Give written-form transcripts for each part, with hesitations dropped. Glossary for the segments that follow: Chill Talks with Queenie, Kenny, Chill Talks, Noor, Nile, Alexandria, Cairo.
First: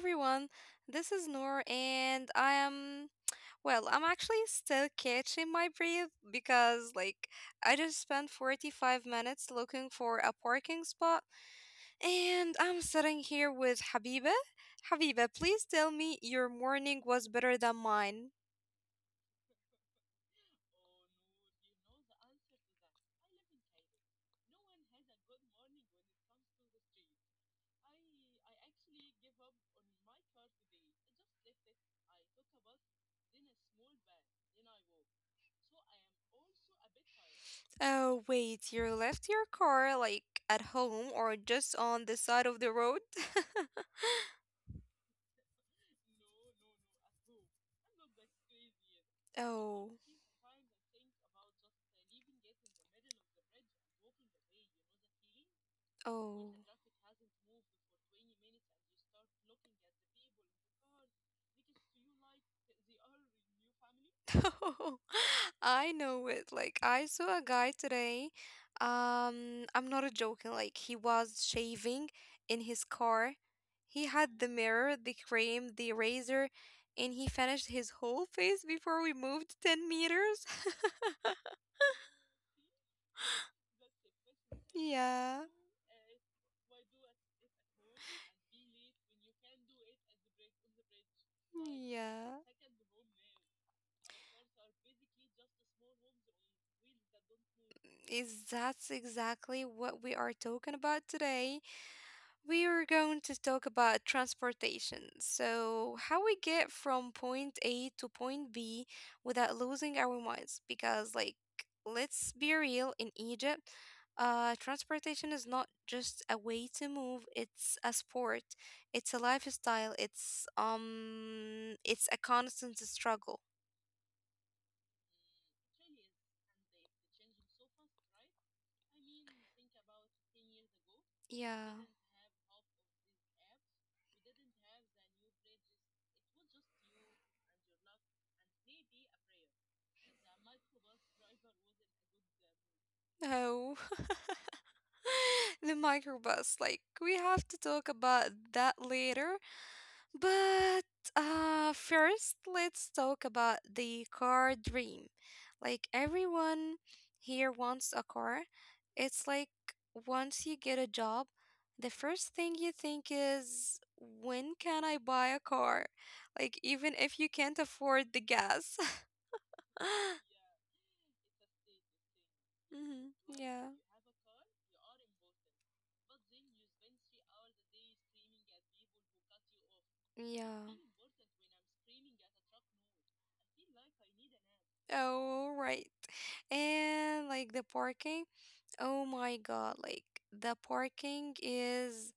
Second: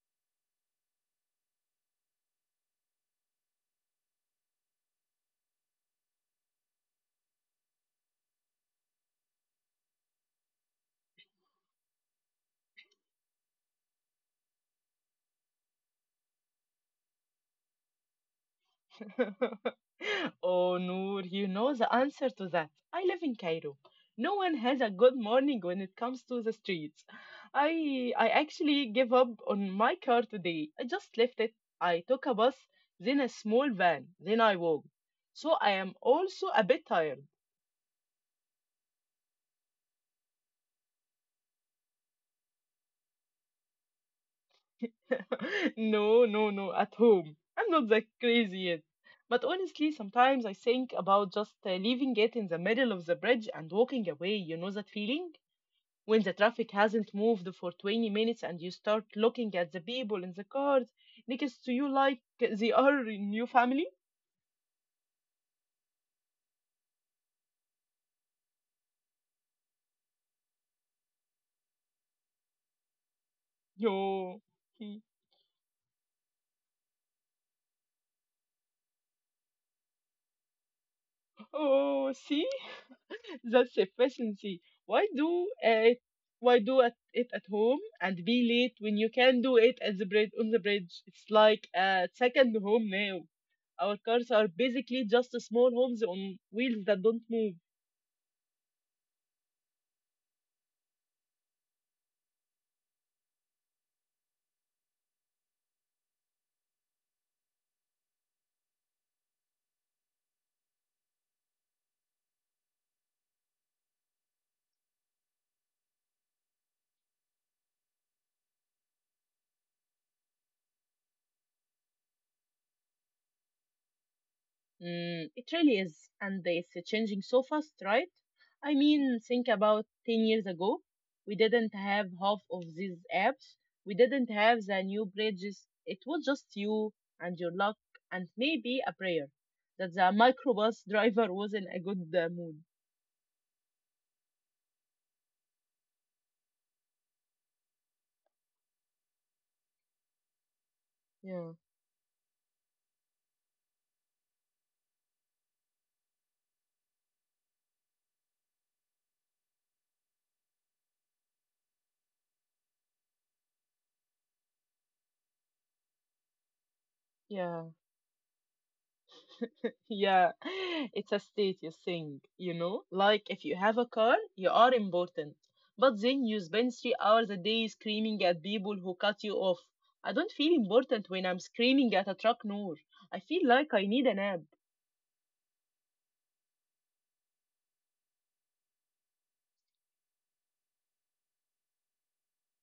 everyone. This is Noor and I am I'm actually still catching my breath because I just spent 45 minutes looking for a parking spot and I'm sitting here with Habiba. Habiba, please tell me your morning was better than mine. Oh, Noor, you know the answer to that. I live in Cairo. No one has a good morning when it comes to the streets. I actually gave up on my car today. I just left it. I took a bus, then a small van, then I walked. So I am also a bit tired. Oh, wait, you left your car like at home or just on the side of the road? No, no, no, at home. I'm not that crazy yet. But honestly, Oh, sometimes I think about just leaving it in the middle of the bridge and walking away. You know that feeling? When the traffic oh. hasn't moved for 20 minutes and you start looking at the people in the cars next to you like they are in your family? I know it. Like I saw a guy today. I'm not joking. Like he was shaving in his car. Yo. He had the mirror, the cream, the razor, and he finished his whole face before we moved 10 meters. Oh, see? That's efficiency. Why do Yeah. it? Why do it at home and be late when you can do it at the bridge? It's like a second Yeah. home now. Our cars are basically just small homes on wheels that don't move. Is that's exactly what we are talking about today. We are going to talk about transportation. So, how we get from point A to point B without losing our minds. Because, like, let's be real, in Egypt, transportation is not just a way to move, it's a sport, it's a lifestyle, it's a constant struggle. Mm, it really is, and it's changing so fast, right? I mean, think about 10 years ago. We didn't have Yeah. half of these apps. We didn't have the new bridges. It was just you and your luck and maybe a prayer that the microbus driver was in a good mood. Oh, the microbus. Like, we have to talk about that later. Yeah, But first, let's talk about the car dream. Like everyone here wants a car. It's like once you get a job, the first thing you think is, when can I buy a car? Like, even if yeah. you can't afford the gas. Yeah, it's a status thing, you know? Like if you Mhm. have a car, Yeah. you are important. But then you spend 3 hours a day screaming at people who cut you off. I don't feel important Yeah. when I'm screaming at a truck, Noor. I feel like I need a nap. Oh, right. And like the parking. Oh my God, like the parking is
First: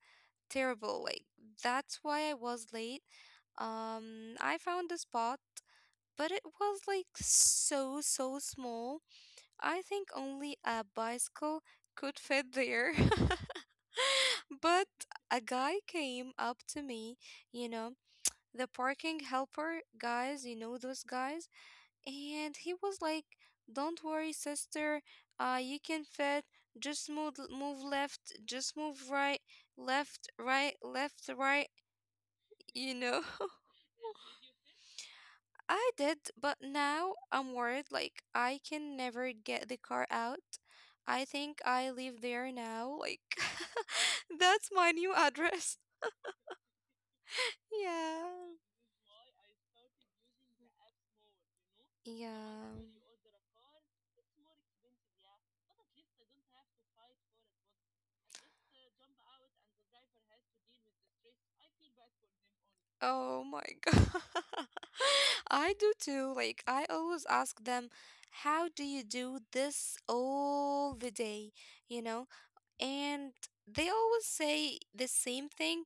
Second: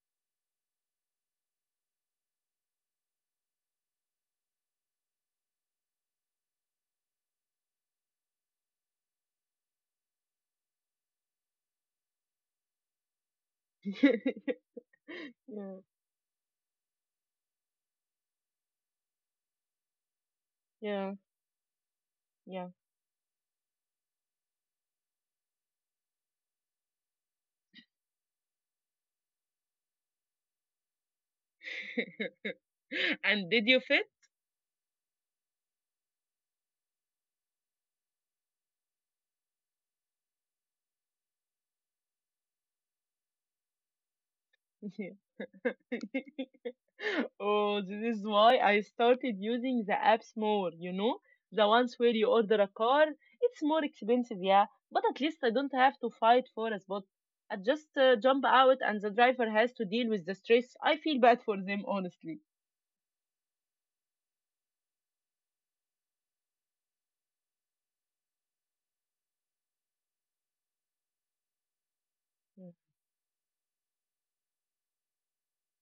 terrible. Like that's why I was late. I found a spot, but it was like so small. I think only a bicycle could fit there. But a Yeah, guy came up to me, you know, the parking helper guys, you know those yeah, guys? And yeah. he was like, don't worry, sister. You can fit. Just move, move left. Just move right. Left, right, left, right. You know? And did you fit? I did, but now I'm worried. Like, I can never get the car out. I think I live there now. Like, that's my new address. Oh, this Yeah. is why I started using the apps more, you know? The ones where you order a Yeah. car. It's more expensive, yeah, but at least I don't have to fight for a spot. I just jump out and the driver has to deal with the stress. I feel bad for them, honestly. Oh my God. I do too. Like, I always ask them, how do you do this all the day? You know? And they always say the same thing,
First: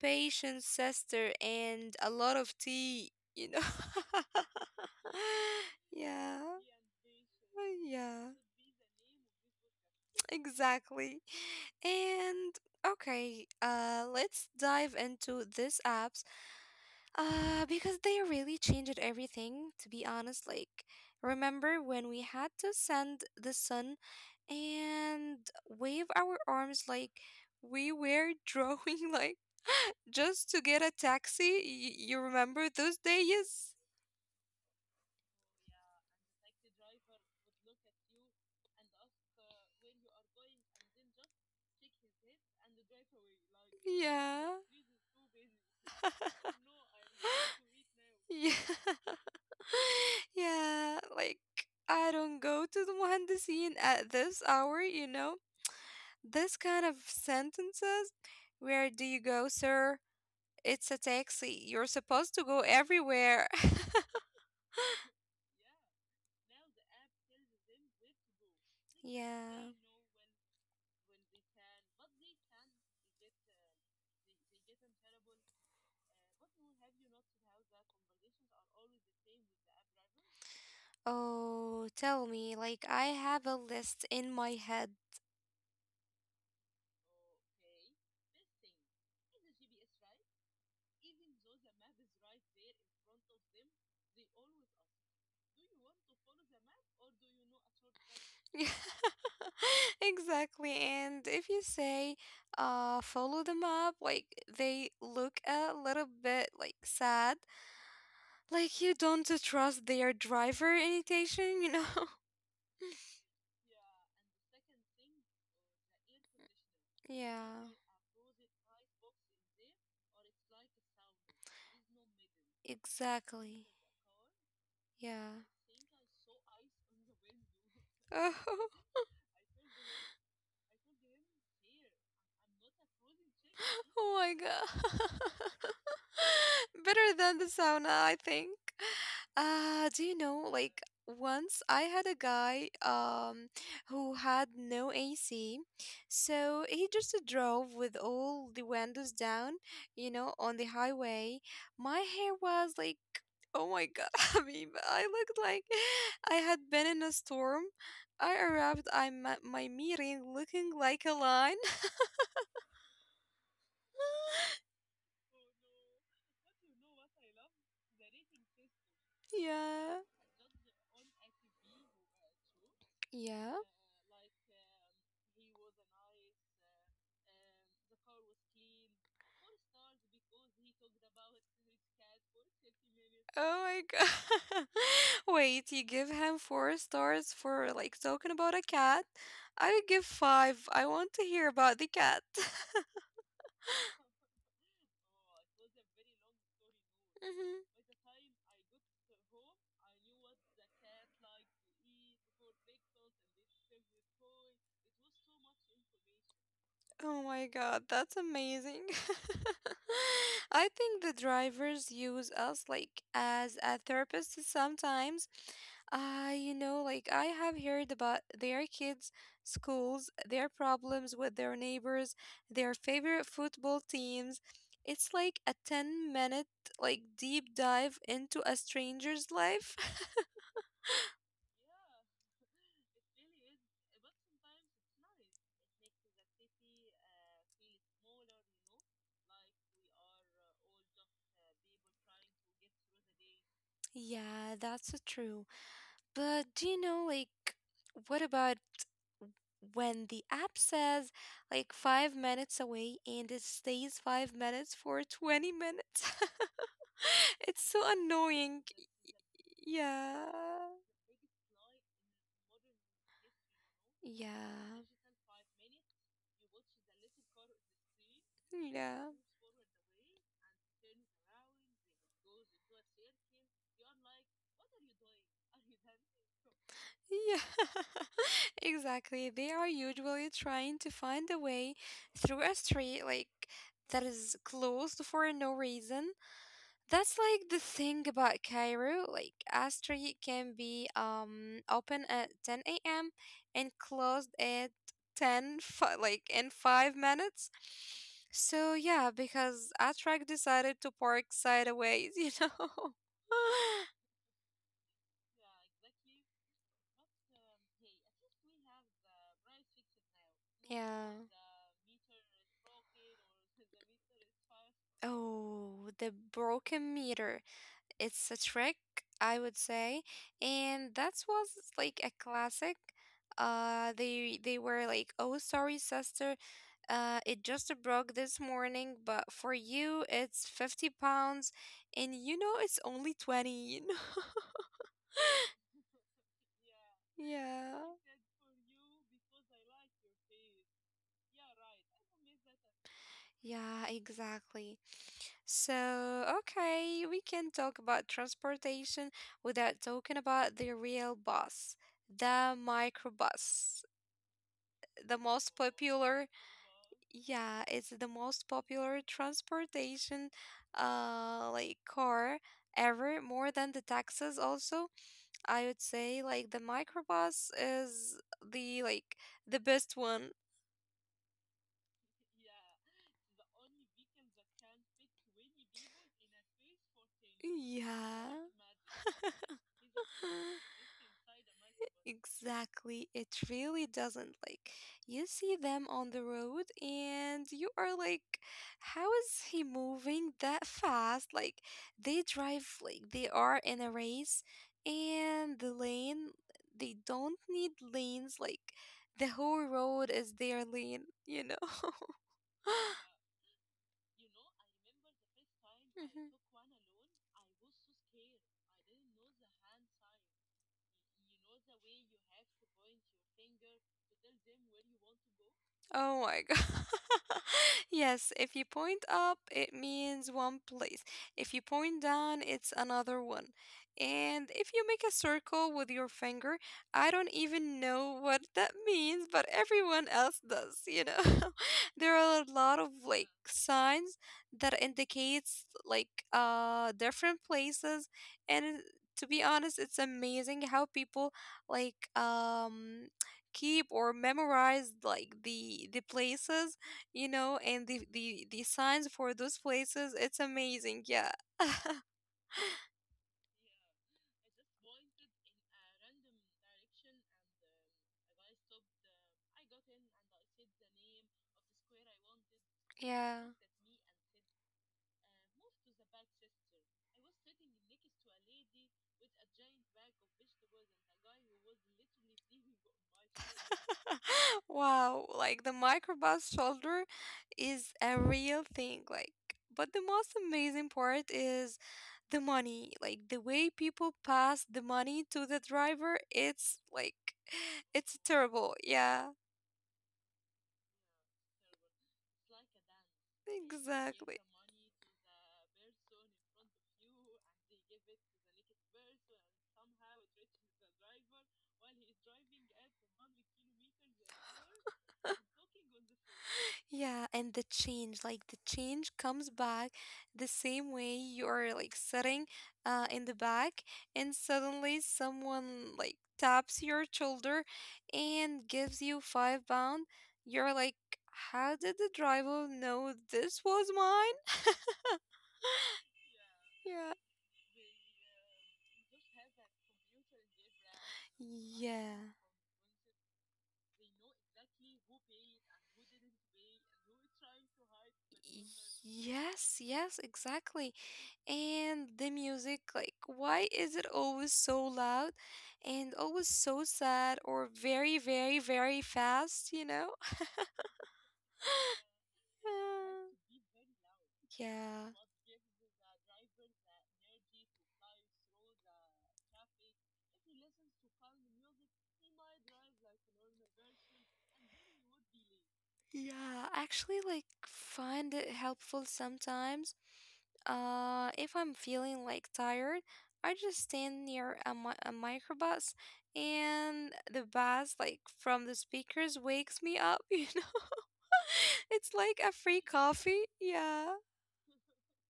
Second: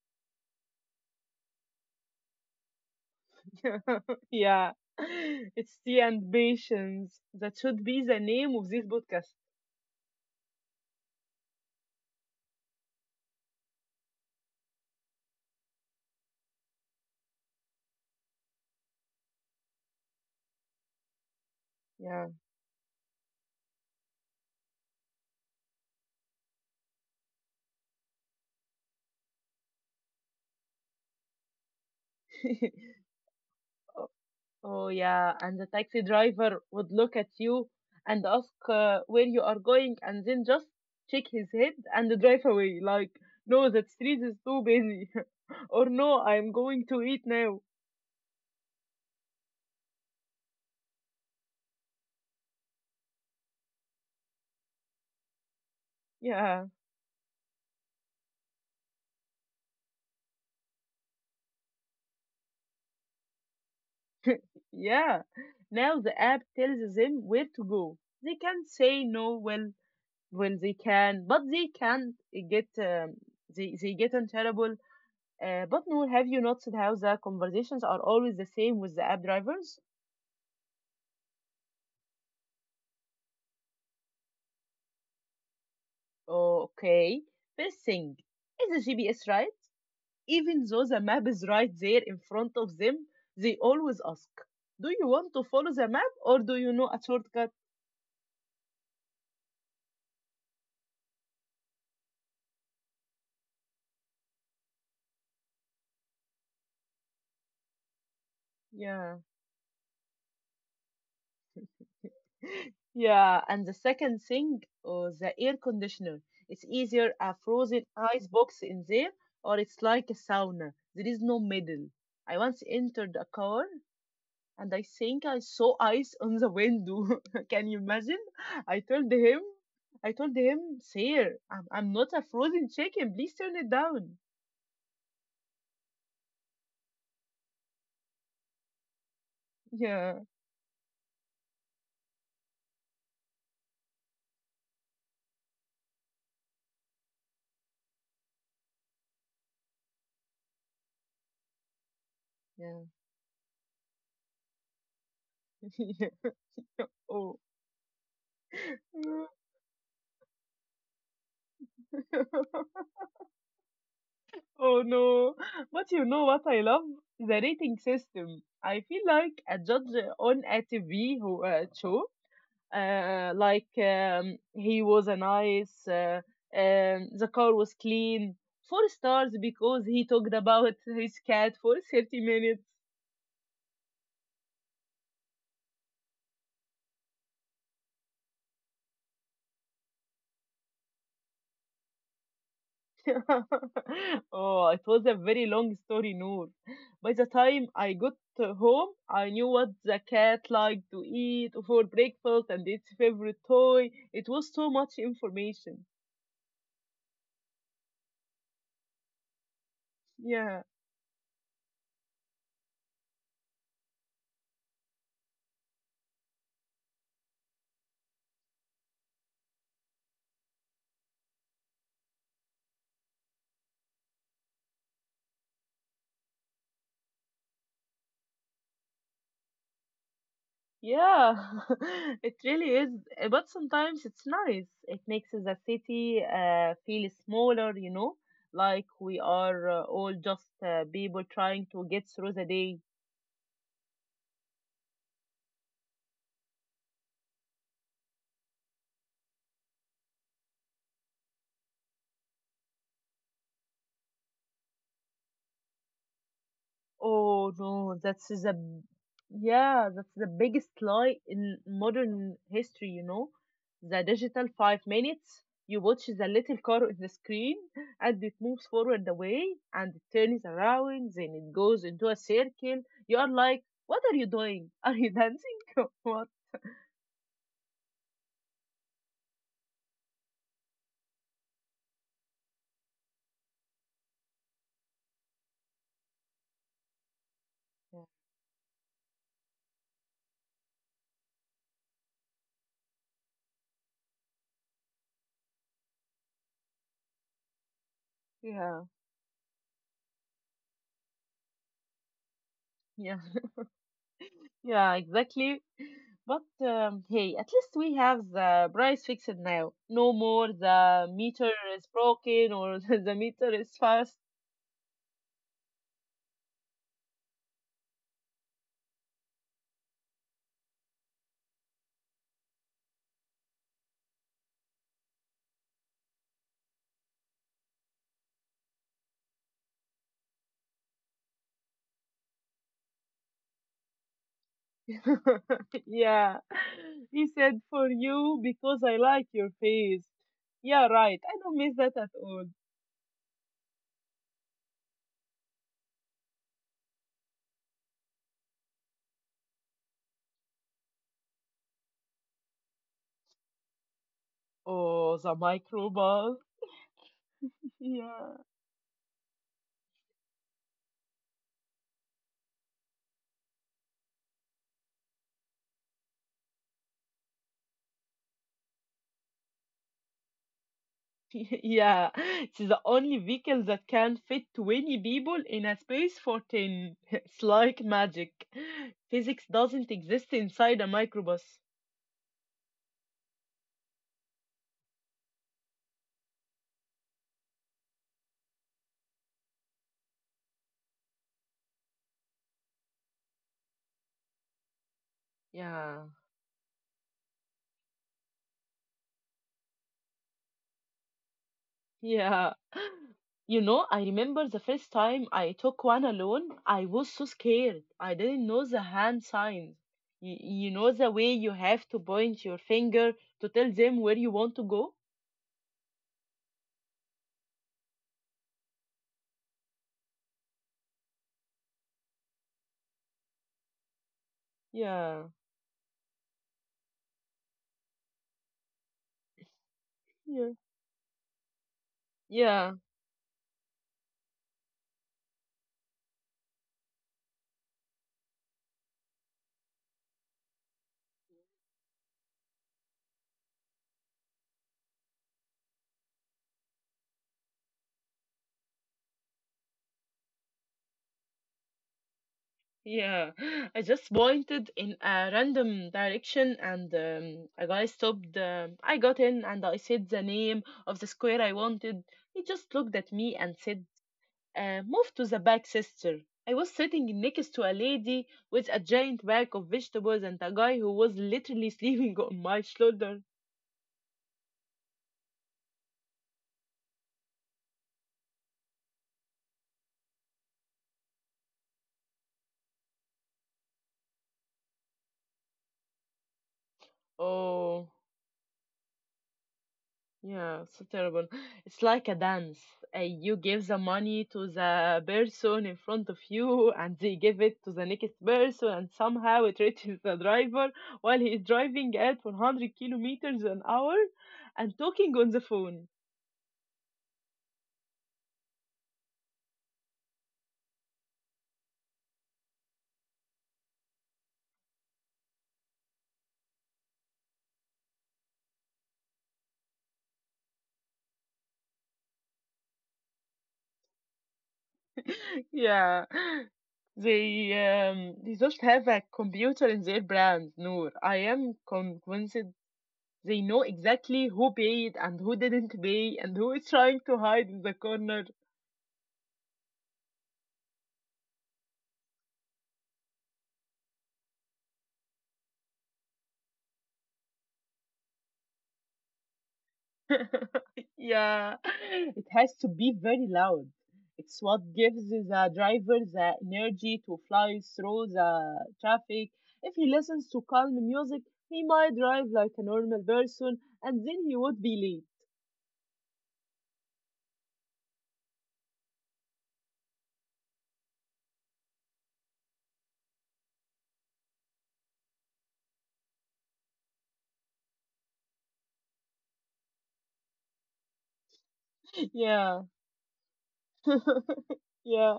patience, sister, and a lot of tea? Yeah. It's tea and Yeah. patience. That should be the Yeah, name of this podcast. exactly. And okay, let's dive into this app. Because they really changed everything, to be honest. Like, remember when we Yeah. had to send the sun and wave our arms like we were drawing, like, just to get a taxi? You remember those days? Oh, yeah. And the taxi driver would look at you and ask where you are going and then just shake his head and drive away. Like, no, that street is Yeah. too busy. Or no, I'm going to eat now. yeah. Yeah, like I don't go to the Muhandisin at this hour, you know? This Yeah, kind of sentences, where do you go, sir? It's a taxi. You're supposed to go everywhere. yeah. Now the app tells them where to go. They can say no well Yeah. when they can, but they can't get they get in trouble. But no, have you noticed how the conversations are always the same with the app drivers? Oh, tell me, like I have a list in my head. Okay. First thing is the GPS, right? Even though the map is right there in front of them, they always ask, do you want to follow the map or do you know a shortcut? Exactly. And if you say, "follow the map," like they look a little bit like sad. Like you Yeah. don't to trust their driver indication, you know? Yeah. And the second thing, oh, the air conditioner. It's either a Yeah, frozen ice box in there or it's like a sauna. There is no middle. I once entered a car exactly. and I think I Yeah. saw ice on the window. Can you imagine? I told him, I told him, sir, I'm not a frozen chicken. Please turn it down. Oh, my God. Better than the sauna, I think. Do Yeah, you know, like once I had a guy who had no AC, so he just drove with all the windows down, you know, on the highway. My hair was yeah, like, oh my God, I mean, I looked like yeah. I had been in a Oh, storm. I arrived at my meeting looking like a line. oh no. But you know what I love? The rating system. I feel like a judge Yeah. on a TV who, show Yeah. like he was a nice The car was clean, four stars because he talked about his cat for 30 minutes. Oh my God. Wait, you give him four stars for like talking about a cat? I would give five. I want to hear about the cat. Oh, it was a very long story, Noor. By the time Mhm. I got home I knew what the cat liked to eat for breakfast and its favorite toy. It was so much information. Oh my God, that's amazing. Yeah. I think the drivers use us like as a therapist sometimes. You know, like I have heard about their kids' schools, their problems with their neighbors, their favorite football teams. It's like a 10-minute like deep dive into a stranger's life. Yeah, it really is. But sometimes it's nice. It makes the city feel smaller, you know, like we are all just people trying to get through the day. Yeah, that's true. But do you know, like, what about when the app says like 5 minutes away and it stays 5 minutes for 20 minutes. Oh It's so no, that's annoying. the Yeah, that's the biggest Yeah. lie in modern history, you know. The digital five Yeah. minutes, you watch the little car on the screen and it moves forward Yeah. away and it turns around, then it goes into a circle. You are like, what are you doing? Are you dancing? What? Yeah, exactly. They are usually trying to find a way through a street like that is closed for no reason. That's like the thing about Cairo. Like, a Astri can be open at 10 a.m. and closed at 10, like in 5 minutes. So Yeah, yeah, because Atrak decided to park sideways, you know. yeah. Yeah, exactly. But hey, at least we have the price fixed now. No more the yeah. meter is broken or the meter is fast. Oh, the broken meter. It's a trick, I would say, and that was like a classic. They were like, "Oh, sorry, sister, it just broke this morning, but for you, it's 50 pounds, and you know it's only 20." You know? Yeah, he said Yeah. for you because I like your face. Yeah, right. I don't miss that at all. Yeah, exactly. So, okay, we can talk about transportation without talking about the real bus, the microbus, Oh, the the most popular. microbus. Yeah, it's the Yeah. most popular transportation, like car ever, more than the taxis also. I would say like the microbus is the like the best one. Yeah, it's the only vehicle that can fit 20 people in a space for 10. It's like Yeah. magic. Physics doesn't exist inside a microbus. Exactly, it really doesn't. Like, you see them on the road and you are like, how is he moving that fast? Like, they drive like they are in a race and the Yeah. lane, they don't need lanes. Like, the whole road is their lane, you know? Yeah. You know, I remember the first time I took one Mhm. alone, I was so scared. I didn't know the hand signs. You know the way you have to point your finger to tell them where you want to go? Oh my God. Yes, if you point up, it means one place. If you point down, it's another one. And if you make a Yeah. circle with your finger, I don't even know what that means, but everyone else Yeah. does, you know. There are a Yeah. lot of like signs that indicates like different places and to be honest, it's amazing how people like keep or memorize like the places, you know, and the signs for those places. It's amazing. Yeah. Yeah, I just pointed in a random direction and a guy stopped. I got in and I said the name of the square I wanted. He just looked at me Yeah. and said, move to the back, sister. I was sitting next to a lady with a giant bag of vegetables and a guy who was literally sleeping on my shoulder. Wow, like the microbus shoulder is a real thing, like but the most amazing part is the money. Like the way people pass the money to the driver, it's like Oh. it's terrible. Yeah, Yeah, so terrible. It's like a dance. You give the money exactly. to the person in front of you, and they give it to the next person, and somehow it reaches the driver while he is driving at 100 kilometers an hour and talking on the phone. Yeah, and the change, like the change comes back the same way you're like sitting in the back and suddenly someone like taps your shoulder and gives you 5 pound. You're like, how did the driver know this was mine? Yeah, Yeah. they they just have a computer in their brand, Noor. I am Yeah. convinced they know exactly who paid and who didn't pay and who is trying to hide in the corner. Yes, yes, exactly. And the music, like, why is it always so loud and always so sad or very fast, you know? Yeah, it has to be very loud. It's Yeah. what gives Yeah. the driver the energy to fly through the traffic. If he listens to calm music, he might drive like a normal person and then he would be Yeah, actually like find it helpful sometimes. If I'm feeling like tired, I just stand near a microbus and the bass like from the speakers wakes me up you know. It's late. like a Yeah, free coffee. Yeah. yeah,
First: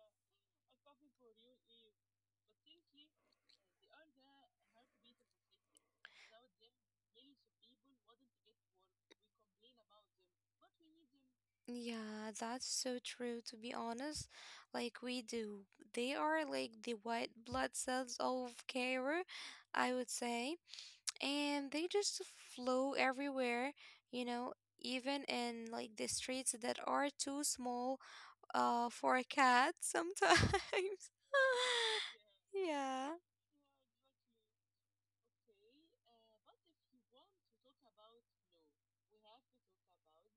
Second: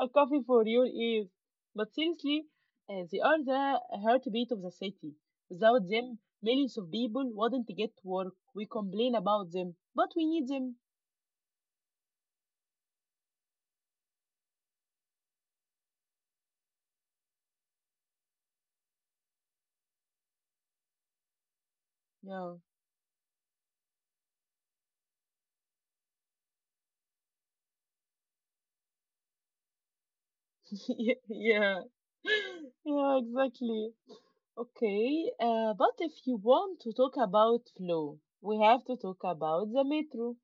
a coffee for your ears. But seriously, they are the heartbeat of the city. Without them, millions of people wouldn't get to work. We complain about them, but we need them. Yeah, that's so true to be honest. Like we do. They are like the white blood cells of Cairo, I would say. And they just Yeah. flow everywhere, you know, even in like the streets that are too small for a cat sometimes. Yeah. Yeah, Yeah. exactly. Okay, but if you want to talk about flow, we have to talk about the metro.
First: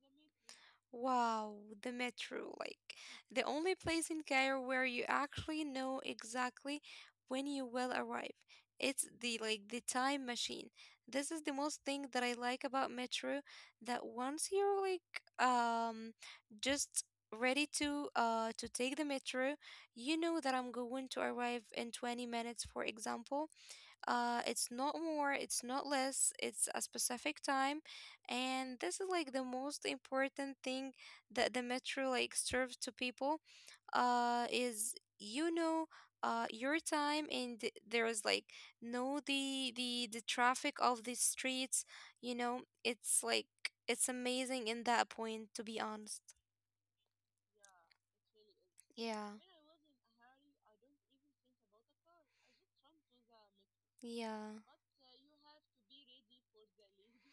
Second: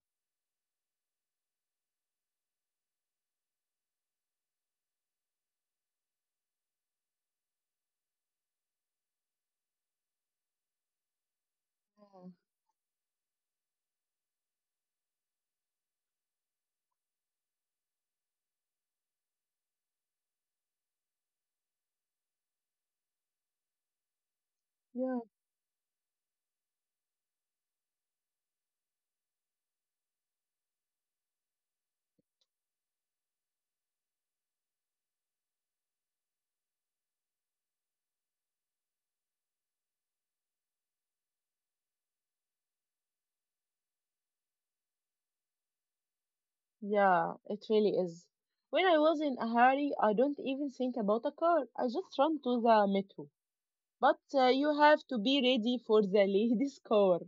Wow, the metro, like the only place in Cairo where you actually know exactly when you will arrive. It's the time machine. This is the most thing that Yeah. I like about metro that once you're like just ready to take the metro, you know that I'm going to arrive in 20 minutes, for example. It's not Yeah, more, it's not less, it's a specific time. And this is like the most important thing that the metro like serves to people is you know your time and there is like no the the traffic of the streets, you know, it's like it's amazing in that point to be honest. yeah, it really is. When I was Yeah. in a hurry, I don't even think about a car. I just run to the metro. But Yeah. you have to be ready for the lady's car.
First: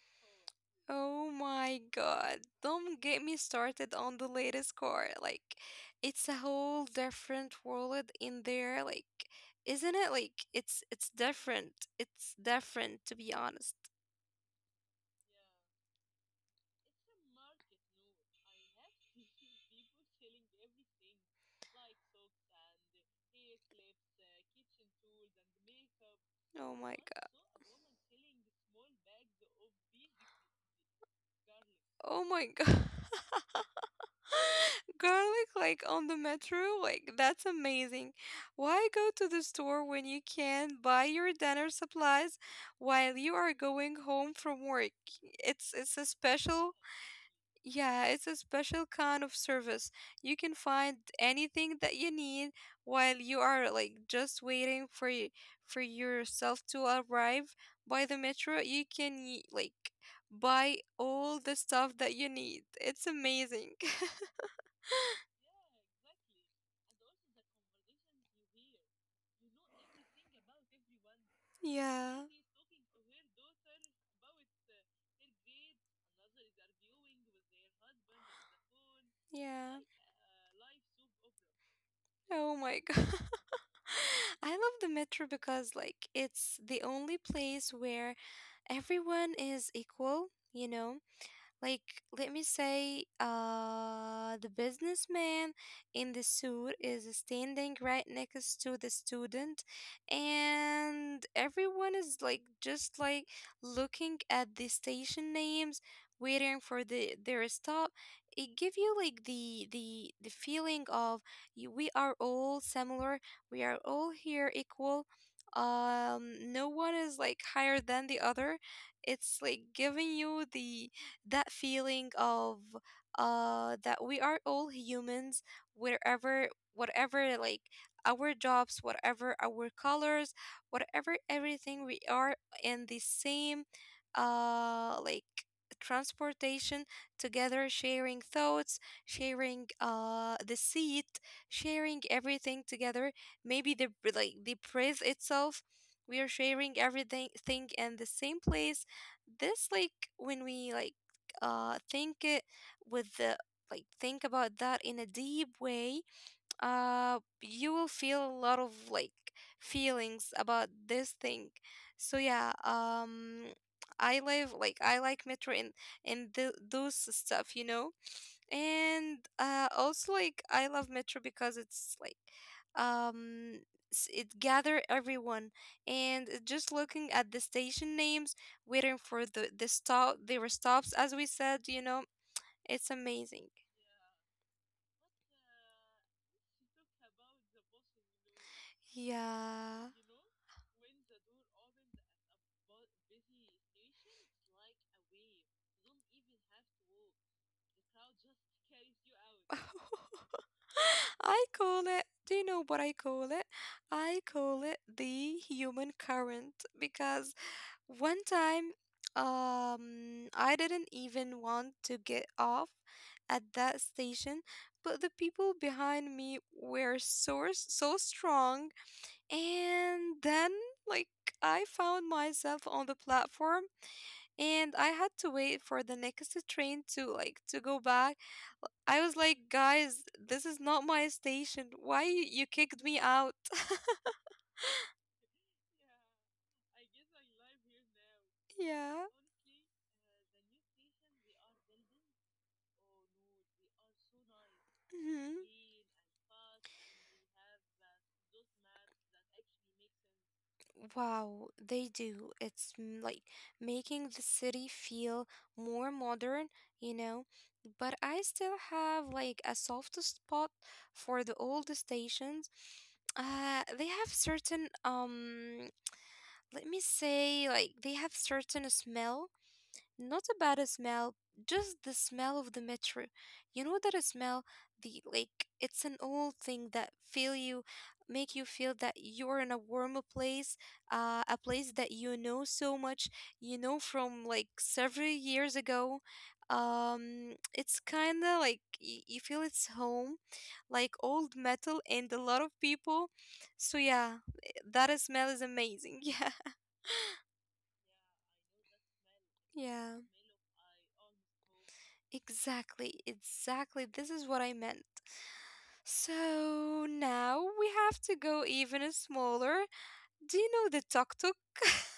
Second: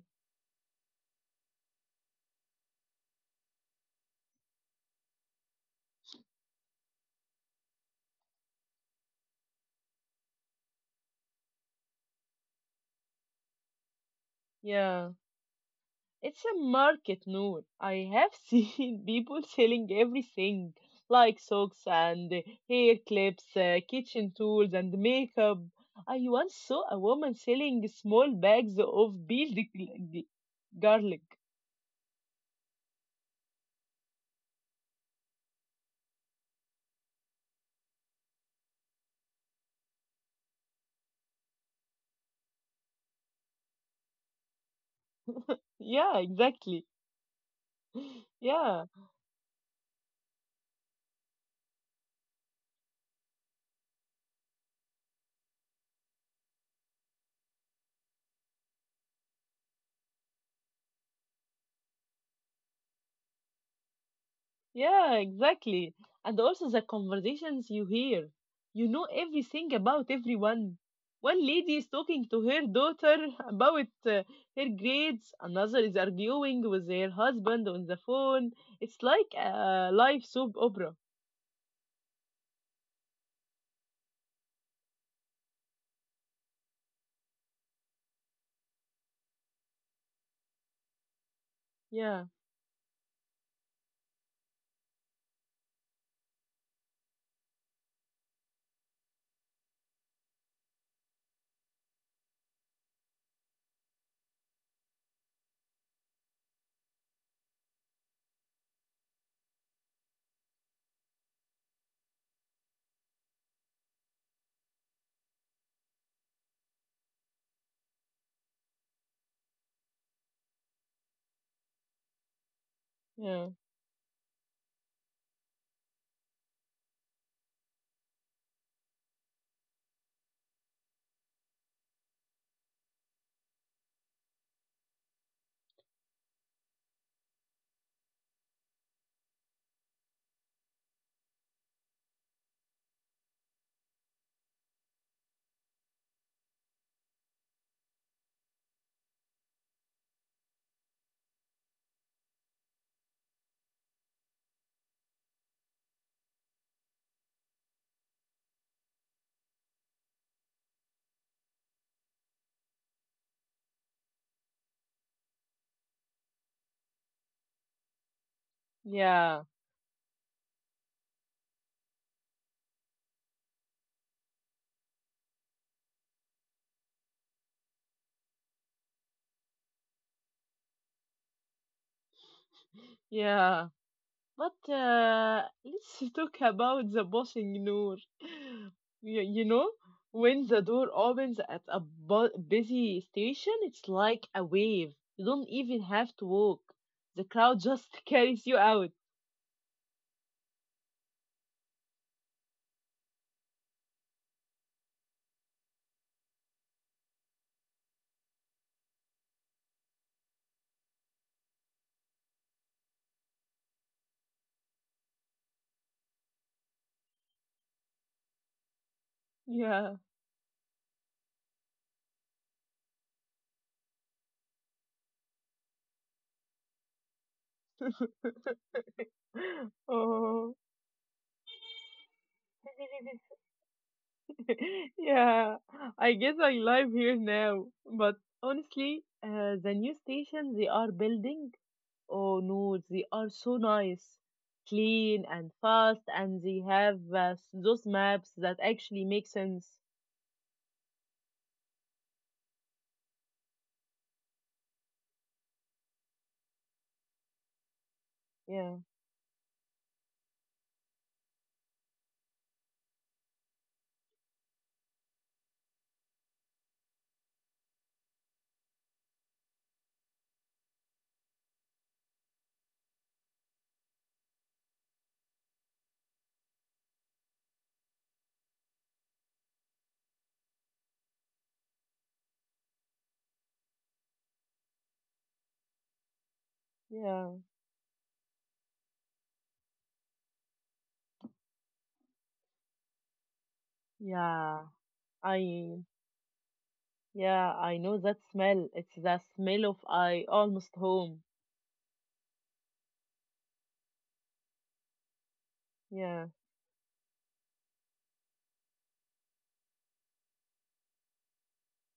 Oh my God. Don't get me started on the latest car. Like, it's a whole different world in there. Like, isn't it? Like, it's different. It's different to be honest. Yeah. It's a market, Noor. I have seen people selling everything like socks and hair clips, kitchen tools, and makeup. I once Oh saw a my God. woman selling small bags of peeled garlic. Oh my God. Garlic like on the metro, like that's amazing. Why go to the store when you can buy your dinner supplies while you are going home from work? It's a Yeah, special. exactly. Yeah, it's a Yeah. special kind of service. You can find anything that you need while you are like just waiting for for yourself to arrive by the metro. You can like buy all the stuff that you need. It's amazing. Yeah, exactly. And also the conversations you hear. You know everything about everyone. One lady is Yeah. talking to her daughter about her grades, another is arguing with her husband on the phone. It's like Yeah. a live soap opera. Oh my God. I love the metro because like it's the only place where everyone is equal, you know? Like, Yeah, let me say, the businessman in the suit is standing right next to the student, and everyone is like just like looking at the station names, waiting for their stop. It give you like the feeling of you, we are all similar, we are all here equal. No one is like higher than the other. It's like giving you the that feeling of yeah, that we are all humans wherever whatever our jobs, whatever our colors, whatever everything. We are in the same uh like transportation together, sharing thoughts, sharing the seat, sharing everything together, maybe the the praise itself. We are sharing everything thing in the same place. This like when we think it with the think about that in a deep way, you will feel a lot of like feelings about this thing. So yeah um I like metro in those stuff, you know. And yeah, also, like, I love Metro because it's like um it gather everyone and it just looking at the station names, waiting for the stop. There stops, as we said, you know, it's amazing. yeah. But let's talk about the bossing, Noor. You know, Yeah. when the door opens at a busy station, it's like a wave. You don't even have to walk. The crowd just carries you out. I call it, do you know what I call it? I call it the human current because one time, I didn't even want to get off at that station, but the people behind me were so strong. Yeah. And then, like, I found myself on the platform, and I had to wait for the next train to go back. I was like, guys, this is Oh. not my station. Why you kicked me out? Yeah, I guess I live here now. But Yeah. honestly, the new station they are building, oh no, they are so nice, clean Hmm. and fast, and they have those maps that actually make sense. Wow, they do. It's like making the city feel more modern, you know. But I still Yeah, have like a soft spot for the old stations. They have certain let me say, like, they have certain smell, not about a smell, just the smell of the metro. You know that a smell, the like, it's an old thing that feel you, make you feel that you're in a warmer place, a place that you know so much, you know, from like several years ago. yeah, It's kind of like you feel it's home, like old metal and a lot of people. So yeah, yeah. that smell is I amazing. Yeah. yeah, I know that smell. It's the smell of Yeah. I almost home. Exactly, exactly. This is what I meant. Yeah. So now we have to go even smaller. Do you know the tuk tuk?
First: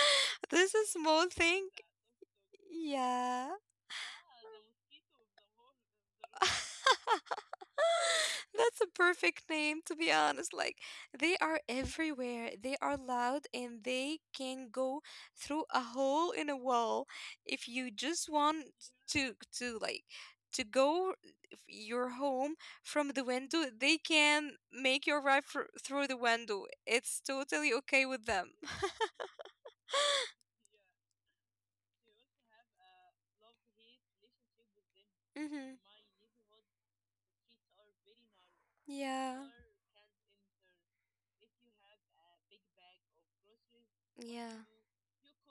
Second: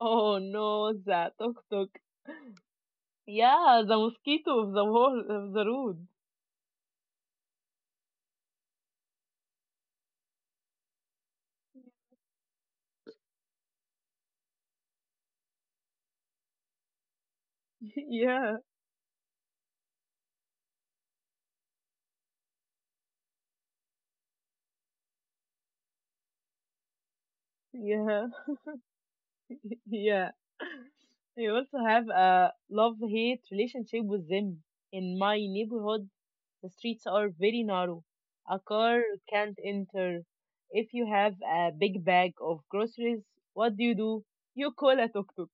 Oh This is a no, small the tuk thing. tuk. Yeah. Yeah, the mosquito of the wall of the road. That's a perfect name, to be honest. Like, they are everywhere. They are loud and they can go through a hole in a wall. If you just Yeah, want to, to like, to go your home from the window, they can make your ride through the window. It's totally okay yeah, with them. yeah. You also have a love hate relationship with them. In my hmm. neighborhood, the streets are very narrow. A car Yeah. can't enter. If you have a big bag of groceries, what do? Yeah. You call a tuk tuk.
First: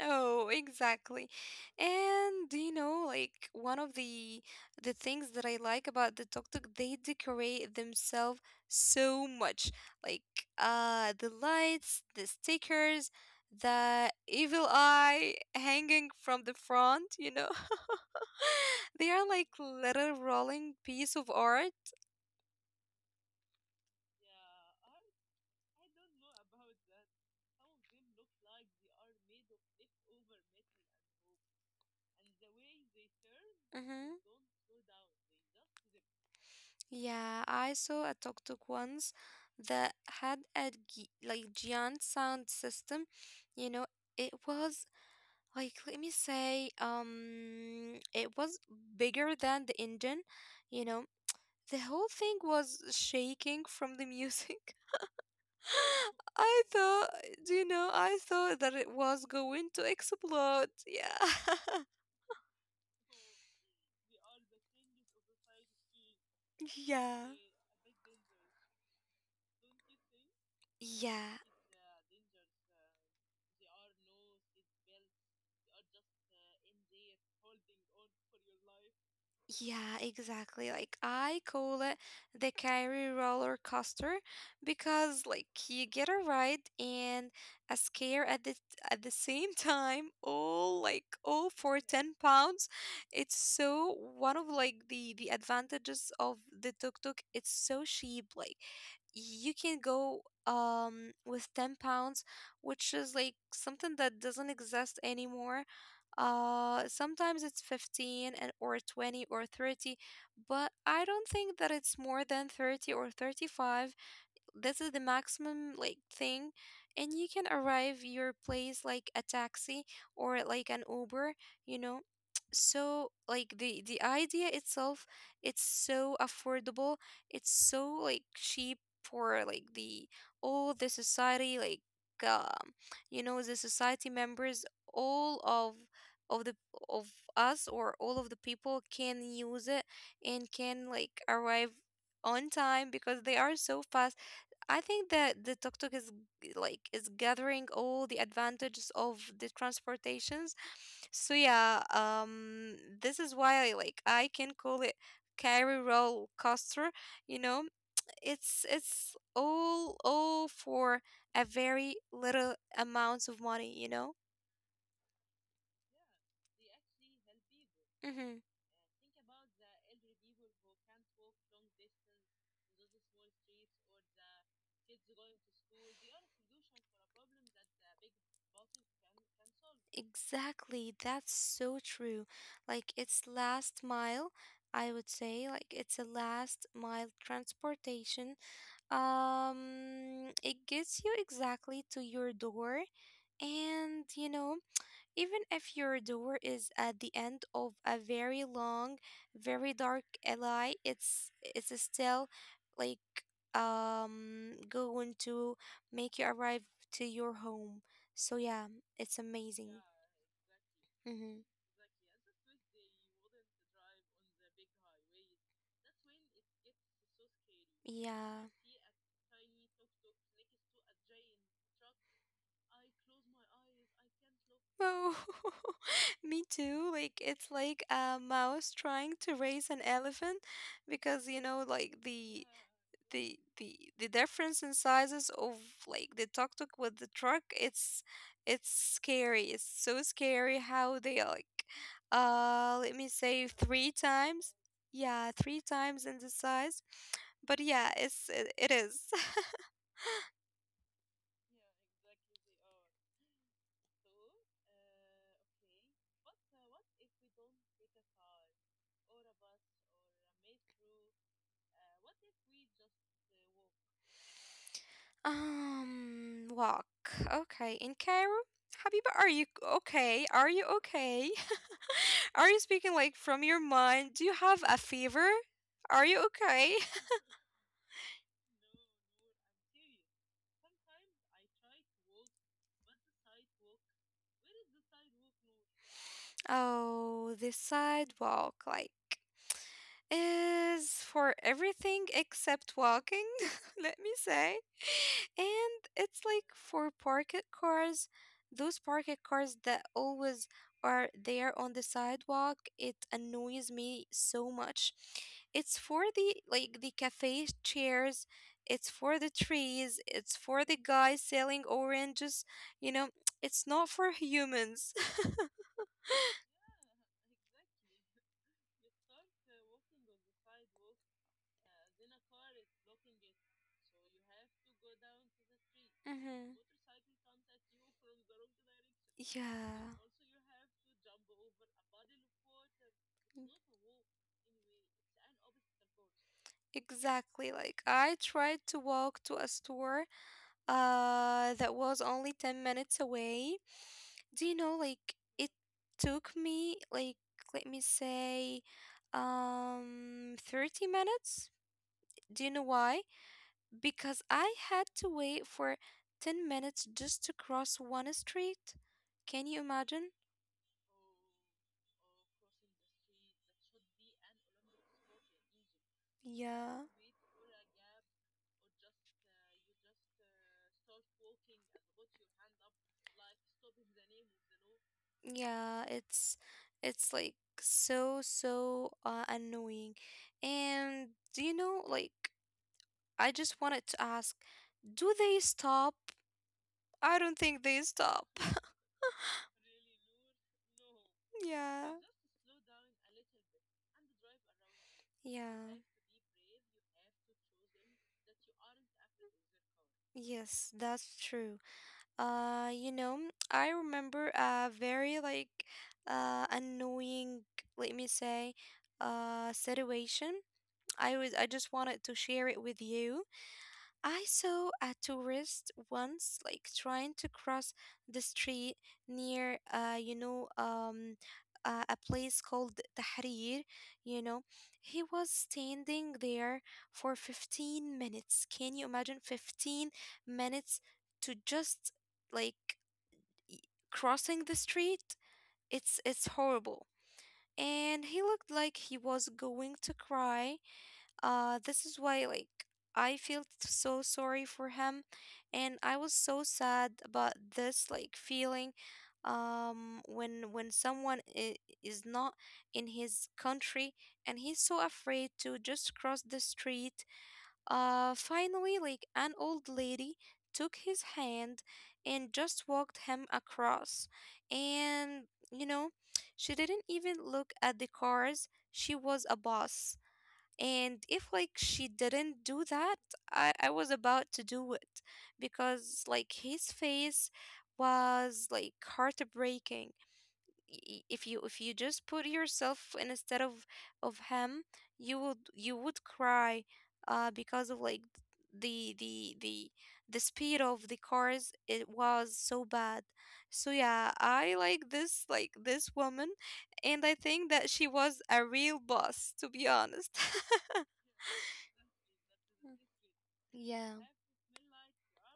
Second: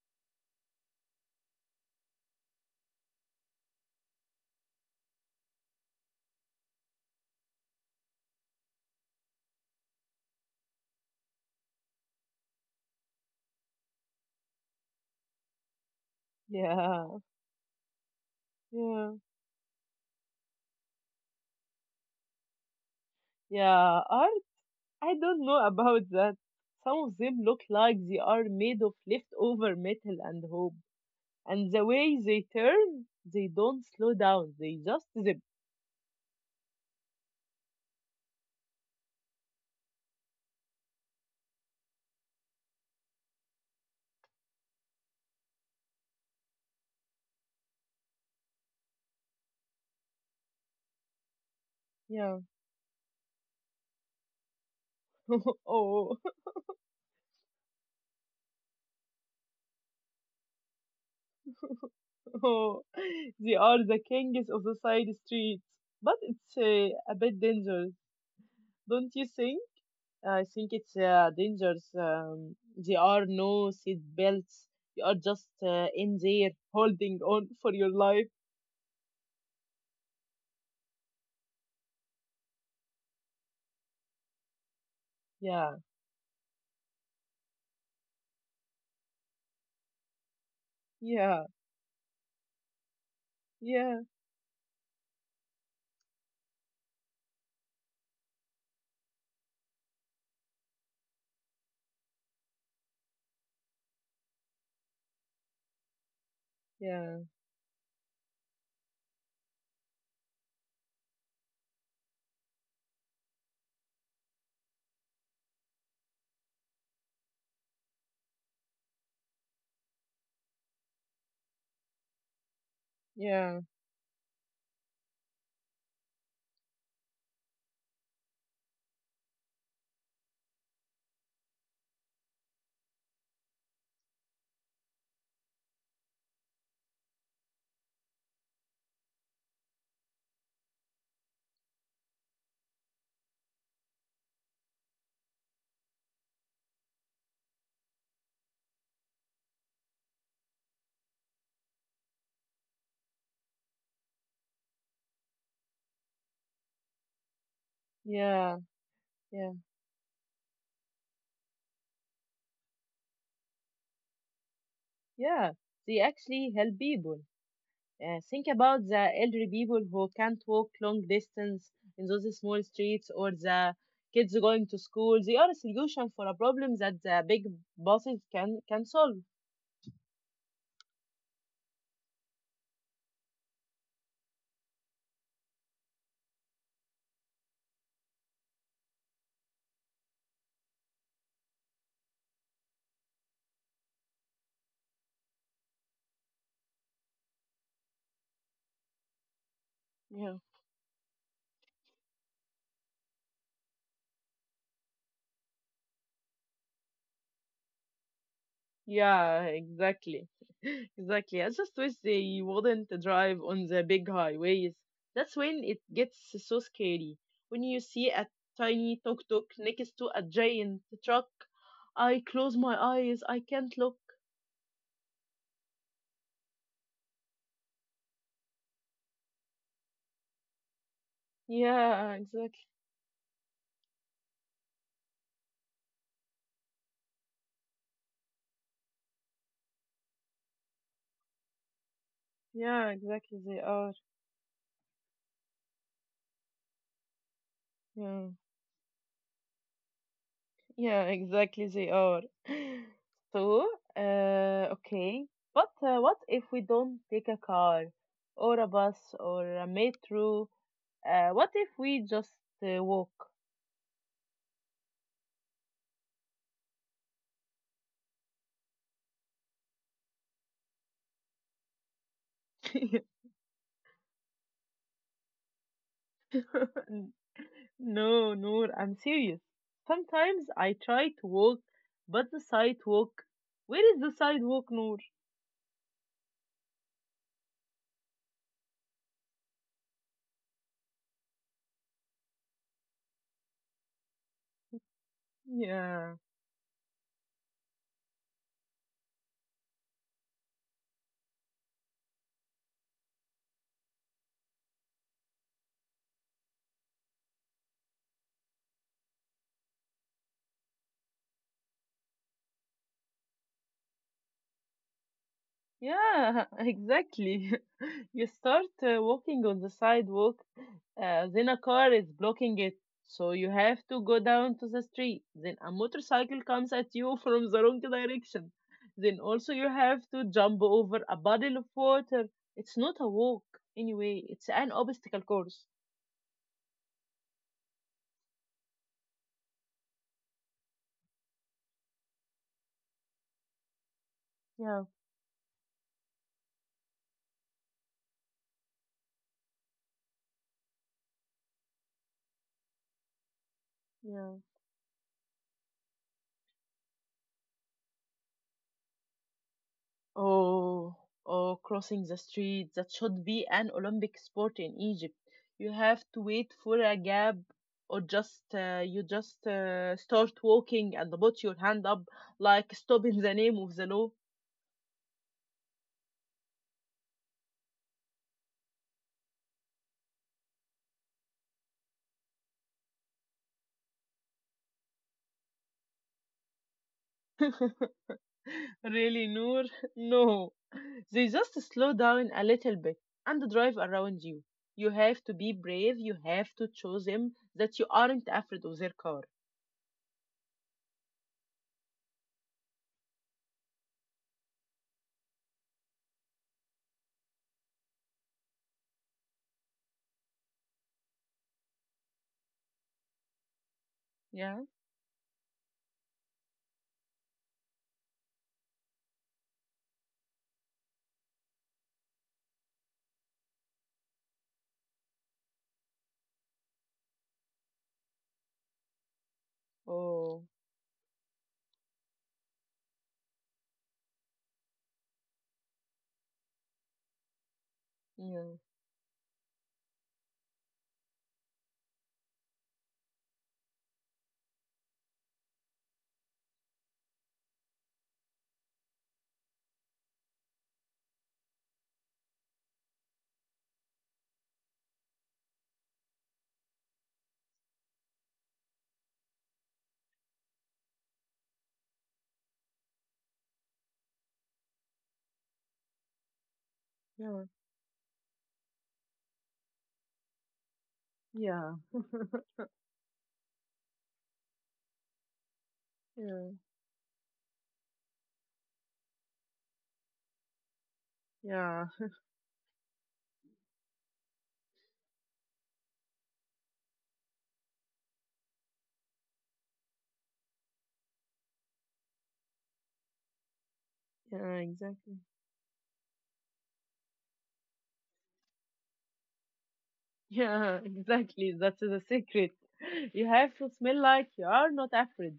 Oh, exactly. And you know, like, one of the things that I like about the tuk-tuk, they decorate themselves so much. Like, the lights, the stickers, the evil eye hanging from the front, Yeah, you know. They yeah, are like little rolling piece of art. yeah. Or I don't know about that. Some of them look like they are made of leftover metal and hope. And the way they turn, they don't Mm-hmm. slow down. They just zip. Yeah, I saw a tuk-tuk once that had a giant sound system. You know, it was like, let me say, it was bigger than the engine. You know, the whole Yeah. thing was shaking from the music. Oh, I thought, do you know, I thought that it was going to explode. Yeah, oh. They are the kings of the side streets. But it's a yeah, bit dangerous, don't you think? I think it's yeah. dangerous. There are no seat belts. You are just in there holding on for your life. Yeah, exactly. Like I call it the Kyrie roller coaster because, like, Yeah, you get a ride and a scare at the same time, all yeah, all for 10 pounds. It's so yeah, one of like the advantages of the tuk-tuk. It's so cheap. Like, you can go with 10 pounds, which is like something that doesn't exist anymore. Yeah, Sometimes it's 15, and or 20 or 30, but I don't think that it's more than 30 or 35. This is the maximum like thing, and you can arrive your place like a taxi or like an Uber, you know. So like yeah, the idea itself, it's so affordable, it's so like cheap for like the all the society. Like, um you know, the society members, all of the of us, or all of the people can use it and can like arrive on time because they are so fast. I think that the tuk tuk is is gathering all the advantages of the transportations. So yeah, this is why I can call it carry roll coaster. You know, yeah, it's yeah, all for a very little amounts of money. You know. yeah. They actually help people. Mm-hmm. Think about the elderly people who can't walk long distance in those small streets or the kids going to school. They are a solution for a problem that the big bosses can solve. Exactly. That's so true. Like, it's last mile. I would say like it's a last mile transportation. It gets you exactly to your door, and you know, even if your door is at the end of a very long, very dark Yeah. alley, it's still like going to make you arrive to your home. So yeah, it's Yeah, amazing. exactly. Mm-hmm. Exactly. I just wish they wouldn't drive on the big highways. That's when it gets so scary. When you see a Yeah. tiny tuk tuk next to a giant truck, I close my eyes. I can't look. Oh, me too. Like, it's like a mouse trying to raise an elephant because you know, like, Yeah, the exactly. the the the difference in sizes of like the tuk tuk with the truck, it's scary. It's so scary how they are like, Yeah, let me exactly say, they three are. times. Yeah, three times in the size. But yeah, Yeah, it is. yeah, exactly they are. So, okay, but what if we don't take a car or a bus or a metro? What if we just walk? Walk. Okay, in Cairo. Habiba, are you okay? Are you okay? Are you speaking like from your mind? Do you have a fever? Are you okay? N- No, no, I'm serious. Sometimes I try to walk, but the sidewalk, where is the sidewalk, Noor? Oh, the sidewalk, like, is for everything except walking, let me say. And Yeah. it's like for parked cars, those parked cars that always are there on the sidewalk, it annoys me so much. It's for the like the cafe chairs, it's for the trees, it's for the guy selling oranges, you know, it's not for humans. Yeah, exactly. You start walking on the sidewalk, then a car is blocking it, so you have to go down to the street. Then a Because mm-hmm. motorcycle comes at you from the wrong direction. Then also you Yeah. have to jump over a bottle of water. It's not a walk, anyway, it's an obstacle course. Exactly. Like, I tried to walk to a store that was only 10 minutes away. Do you Yeah, know, like, it took me like, let me say, 30 minutes. Do you know why? Because yeah. I had to wait for 10 minutes just to cross one street. Can you imagine? Oh, oh, crossing the street. That should be an Olympic sport in Egypt. You have to wait for Yeah, a gap or just you just start walking and put your hand up like stop in the name of the law. yeah, it's like annoying. And do you know, like, I just wanted to ask, do they stop? I don't think they stop. Really, Noor? No. They just slow Yeah. down a little bit and drive around you. You have to be Yeah. brave. You have to show them that you aren't afraid of their car. Yes, that's true. You know, I remember a very like annoying, let me say, situation. I just wanted to share it with you. I Yeah. saw a tourist once like trying to cross the street near a place called Tahrir, you know. He was standing there for 15 minutes. Can you imagine? 15 Oh, minutes to just like y- crossing the street. It's horrible. And he looked yeah, like he was going to cry. This is why, like, I felt so sorry for him, and I was so sad about this like feeling. When someone is not in his country and he's so afraid to just cross the street, finally, like, an old lady took his hand and just walked him across. And, you know, she didn't even yeah, look at the cars. She was a boss. And if like yeah, she didn't do that, I was about to do it because like yeah. his face was like heartbreaking. If you, if you Yeah, just put yourself instead of him, you would, you would cry, because of like the the the the speed of the cars, it was so bad. So yeah, I yeah, like exactly. This woman, and I think that she was a real boss, to be honest. Yeah, exactly. That's the secret. You have to yeah. smell like you are not afraid.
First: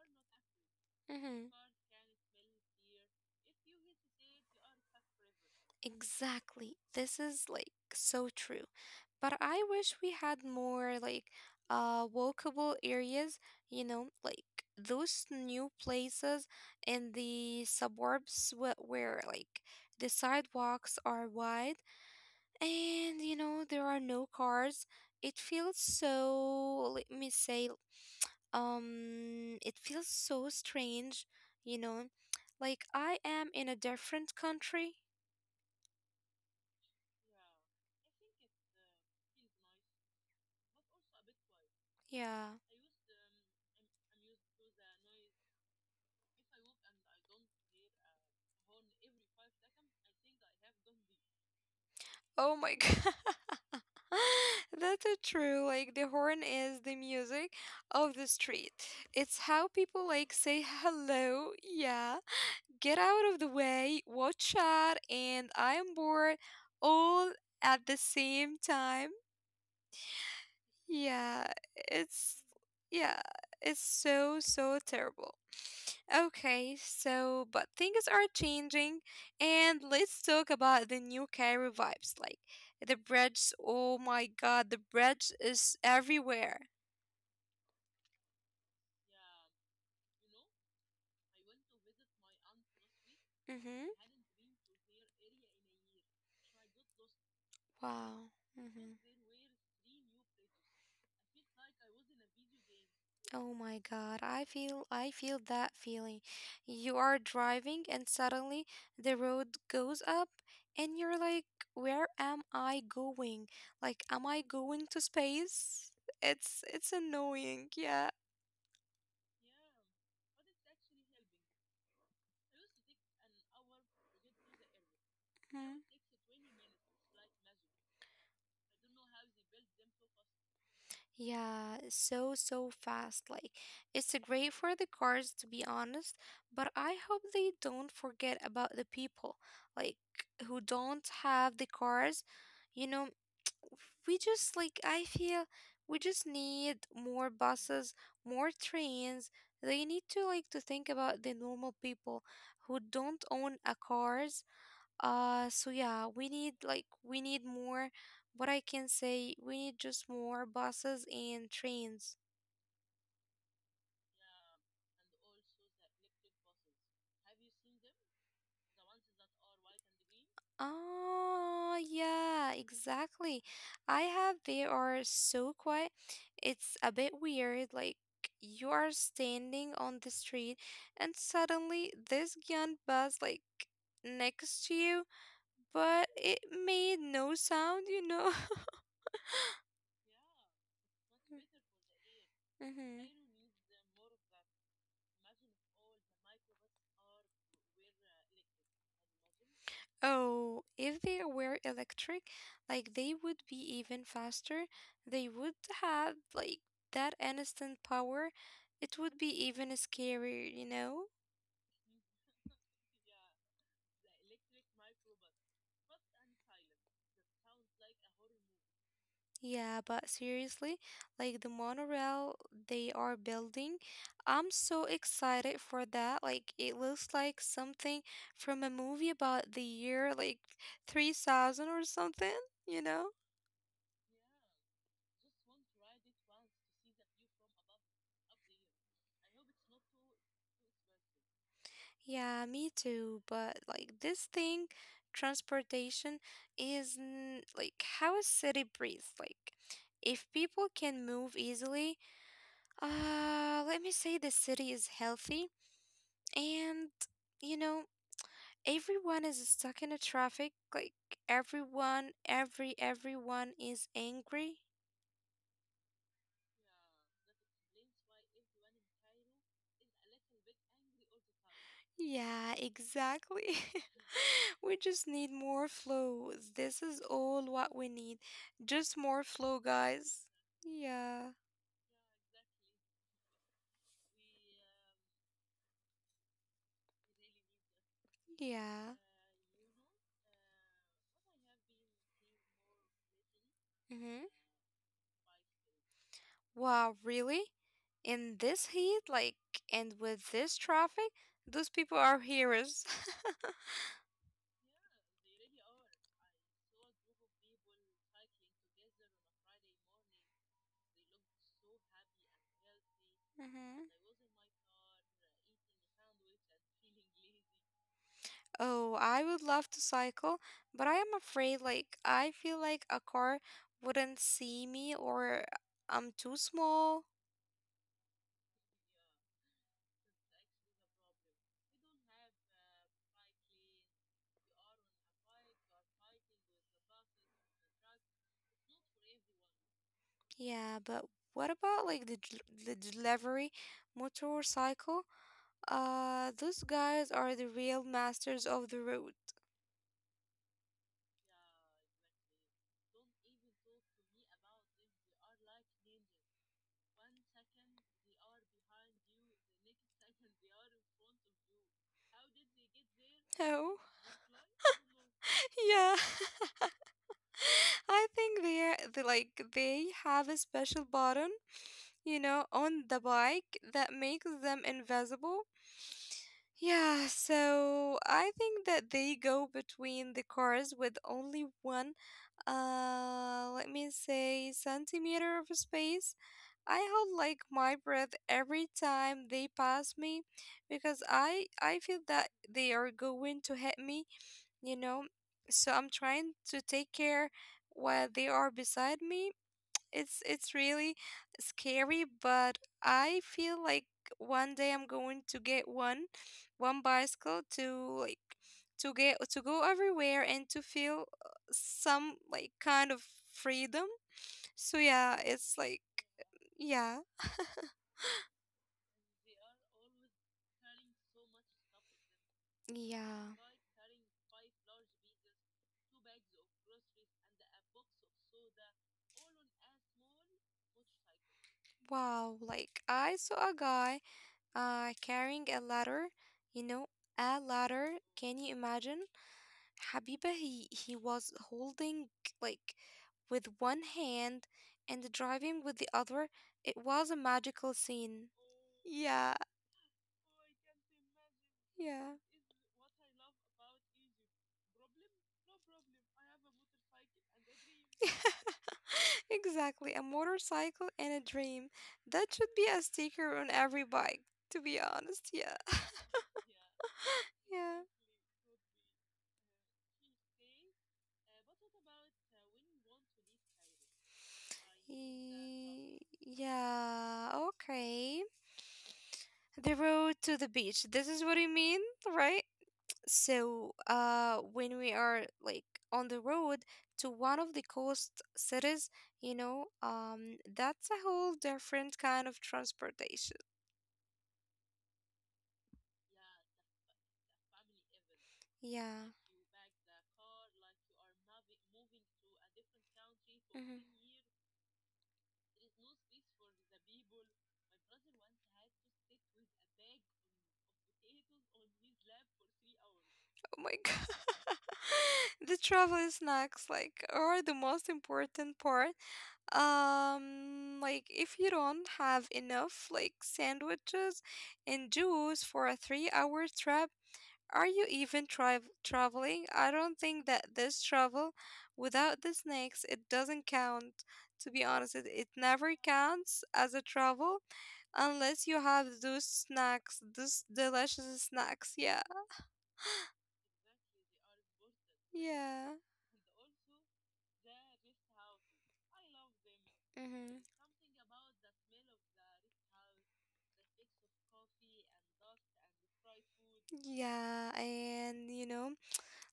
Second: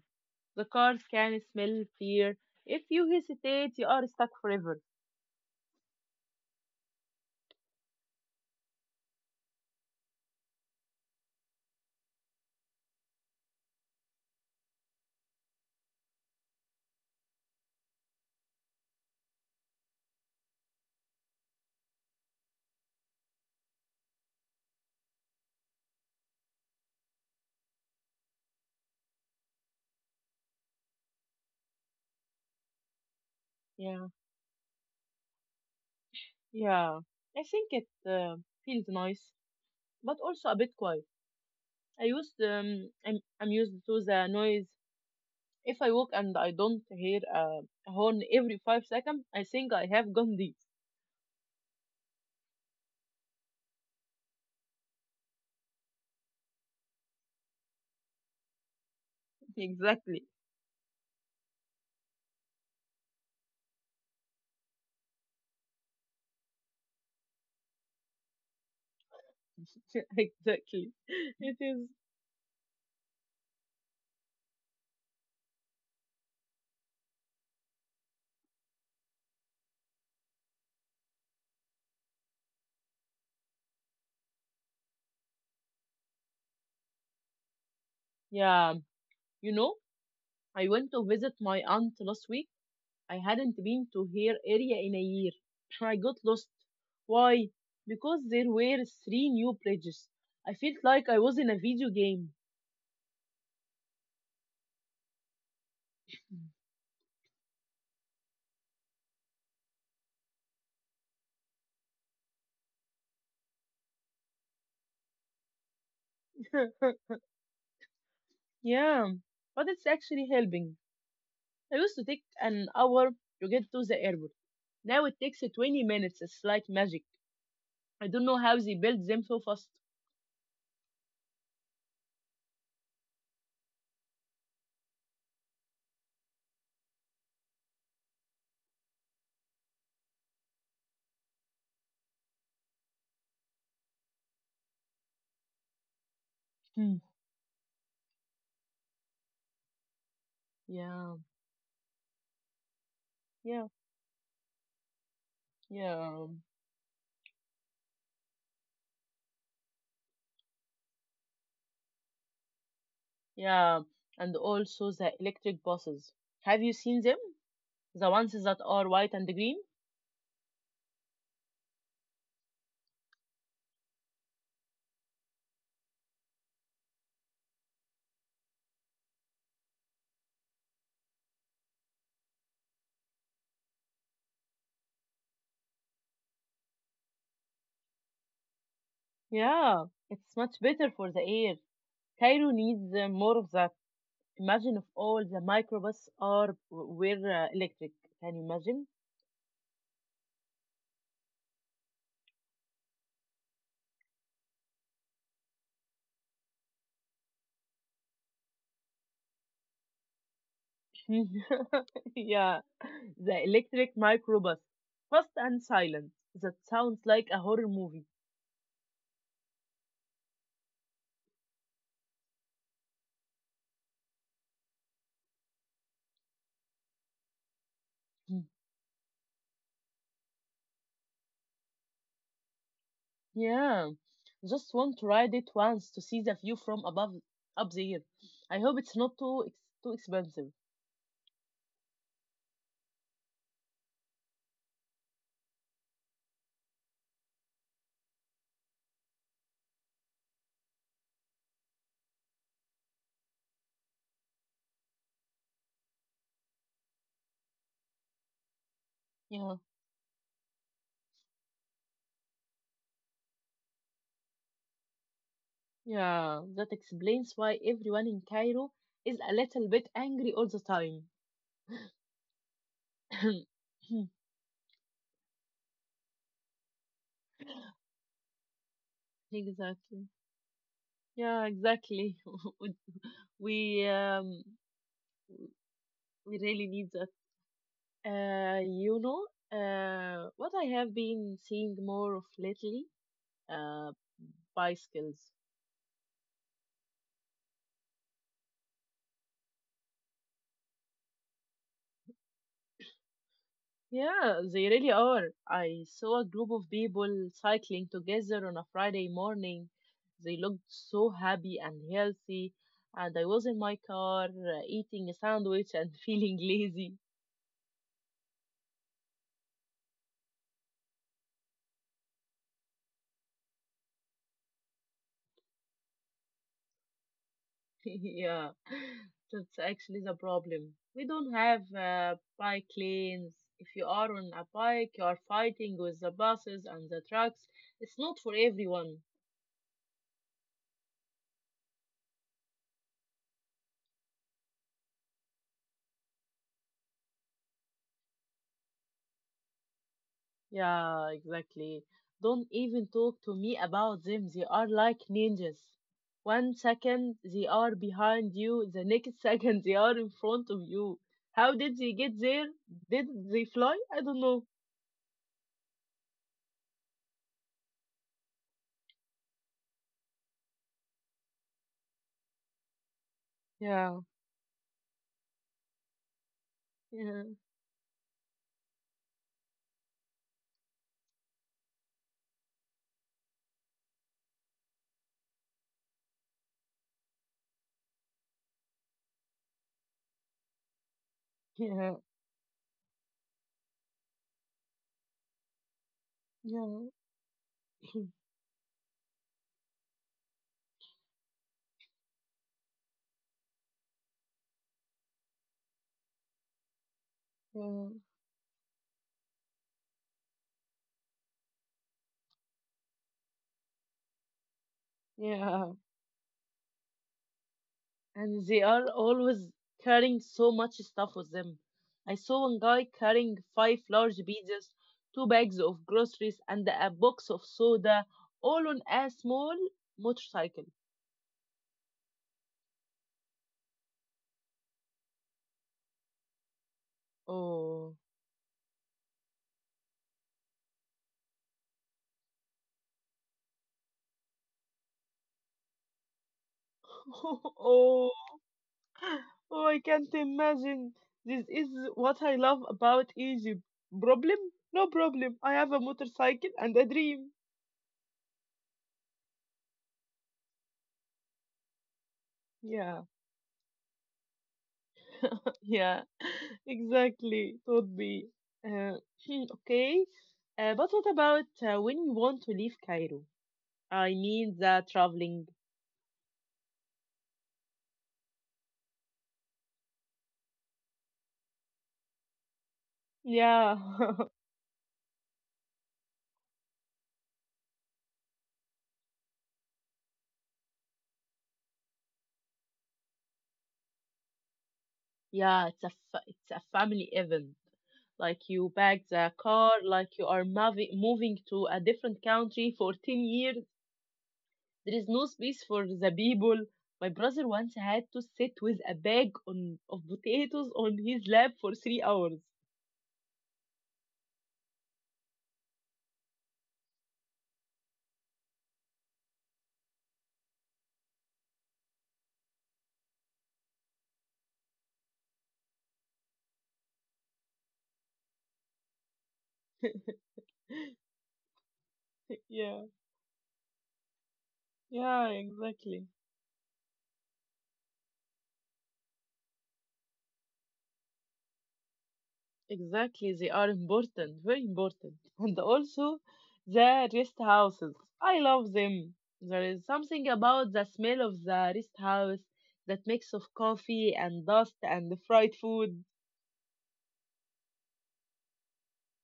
The cars can Hmm. smell fear. If you hesitate, you are stuck forever. Exactly. This is like so true. But I wish we had more like walkable areas, you know, like those new places in the suburbs where, the sidewalks are wide and you know there are no cars. It feels so, let me say, it feels so strange, you know, like I am in a Yeah, different country. yeah. I think it feels nice, but also a bit quiet. I used Yeah. um, I'm I'm used to the noise. If I walk and I don't hear a horn every 5 seconds, I think I have gone deep. Oh my god. That's a true. Like, the horn is the music of the street. It's how people Exactly, like say hello, yeah. Get out of the way, watch out, and I am bored all at the same time. exactly. Yeah, It is. it's yeah, it's so so terrible. Okay, so but things are changing, and let's talk about the new Cairo vibes. Like, the bridge, oh my god, the bridge is everywhere. Yeah, you know, I went to visit my aunt last week. I hadn't Mm-hmm. been to her area in a year. I got lost. Why? Because Wow. there were three new bridges. I felt like I was in a video game. Oh my God, I feel, I feel that feeling. You are driving and suddenly the road goes up and you're like, where am I going? Like, am I going to space? It's annoying, yeah. Yeah, but it's actually helping. I used to take an hour to get to the airport. Now it takes 20 Mhm. minutes. It's like magic. I don't know how they built them so fast. Yeah, so so fast. Like, it's great for the cars, to be honest, but I hope they don't forget about the people, like, who don't have the cars. You know, we just like, I feel we just need Hmm. more buses, more trains. They need to think Yeah, about the normal people who don't own yeah, a cars. So yeah, yeah, we need like we need more, what I can say, we need just more buses and trains. yeah. And also the electric buses. Have you seen them? The ones that are white and green? Oh, yeah, exactly. I have, they are so quiet. It's a bit weird, like you are standing on the street and suddenly this giant bus like next to you, but it made no sound, you know? Yeah, it's much better for the air. Cairo needs Mm-hmm. More of that. Imagine if all the microbuses are were electric. Can you imagine? Oh, if they were electric, like they would be even faster. They would have like that instant power. It would be even scarier, you know? Yeah, the electric microbus. Fast and silent. That sounds like a horror movie. Yeah, but seriously, like the monorail they are building, I'm so excited for that. Like it looks like something Mm. from a movie about the year like 3000 or something, you know? Yeah, just want to ride it once to see the view from above up there. I hope it's not too too expensive. Yeah, me too. But like this thing, transportation is n- like how a city breathes. Like if people can move easily, let me say the city is healthy and you know, everyone is Yeah. stuck in a traffic. Like everyone, everyone is angry. Yeah, that explains why everyone in Cairo is a little bit angry all the time. Yeah, exactly. We just need more flow. This is all what we need. Just more flow, Exactly. guys. Yeah, Yeah, exactly. we um we really need that. Uh, yeah. you know, what I have been seeing more of lately, uh, Mm-hmm. bicycles. Wow, really? In this heat, like, and with this traffic, those people are heroes. Yeah, they really are. I saw a group of people cycling together on a Friday morning. They looked so happy and healthy, and I was in my Mm-hmm. car eating a sandwich and feeling lazy. Oh, I would love to cycle, but I am afraid, like, I feel like a car wouldn't see me or I'm too small. Yeah, that's actually the problem. We don't have bike lanes. If you are on a bike, you are fighting with the buses and the trucks. It's not for everyone. Yeah, but what about like the delivery motorcycle? Those guys are the real masters of the road. Yeah, exactly. Don't even talk to me about them. They are like ninjas. One second they are behind you, the next second they are in front of you. How did they get there? Did they No. fly? I don't know. Yeah. I think they are they like they have a special button, you know, on the bike that Yeah, makes them invisible. Yeah, yeah, so I think that they go between the cars with only one let me say centimeter of space. I hold like my breath every time they pass me because I yeah, feel that they are going to hit me, you know, so I'm trying to yeah, take care while they are beside me. It's really scary, but I feel like one day I'm going to get one bicycle yeah, to like to go everywhere and to feel some like kind of freedom. So yeah, it's yeah. like yeah. And they are always carrying so much stuff with them. I saw one guy Yeah. carrying five large pizzas, two bags of groceries, and a box of soda, all on a small motorcycle. Wow, like I saw a guy carrying a ladder, you know, a Oh, ladder. Can you imagine? Habiba, he was holding like with one hand and driving with the other. It was a magical oh, scene. Yeah, oh, I can't imagine. This is what yeah. I love about Egypt. Problem? No problem. I have a motorcycle and a dream. Exactly. A motorcycle and a dream. That should be a Yeah. sticker on every bike, to be honest. Yeah. Yeah, exactly. Yeah. Would be uh, okay. But what about when you want to leave Cairo? I mean, the traveling. Yeah, okay. The road to the beach. This is what you mean, right? Yeah, So, when we are like on the road to one of the coast cities, you know, that's a whole different kind of transportation. yeah. It's a family event. Like you Yeah. pack the car, like you are moving to a different country for 10 years. Mhm. There is no space for the people. My brother once had to sit with a bag on of potatoes on his lap for 3 hours. Oh my God. The travel snacks like are the most important part. Like if you don't have enough like sandwiches and juice for a three-hour trip, are you even traveling? I don't think that this travel without the snacks, Yeah, it doesn't count. To be honest, it yeah, never exactly. counts as a travel unless you have those snacks, those delicious snacks. Yeah, Exactly, they are important, very important. And yeah, also the rest houses. I love them. There is something mm-hmm. about the smell of the rest house, that mix of coffee and dust and fried food. Yeah. And you know,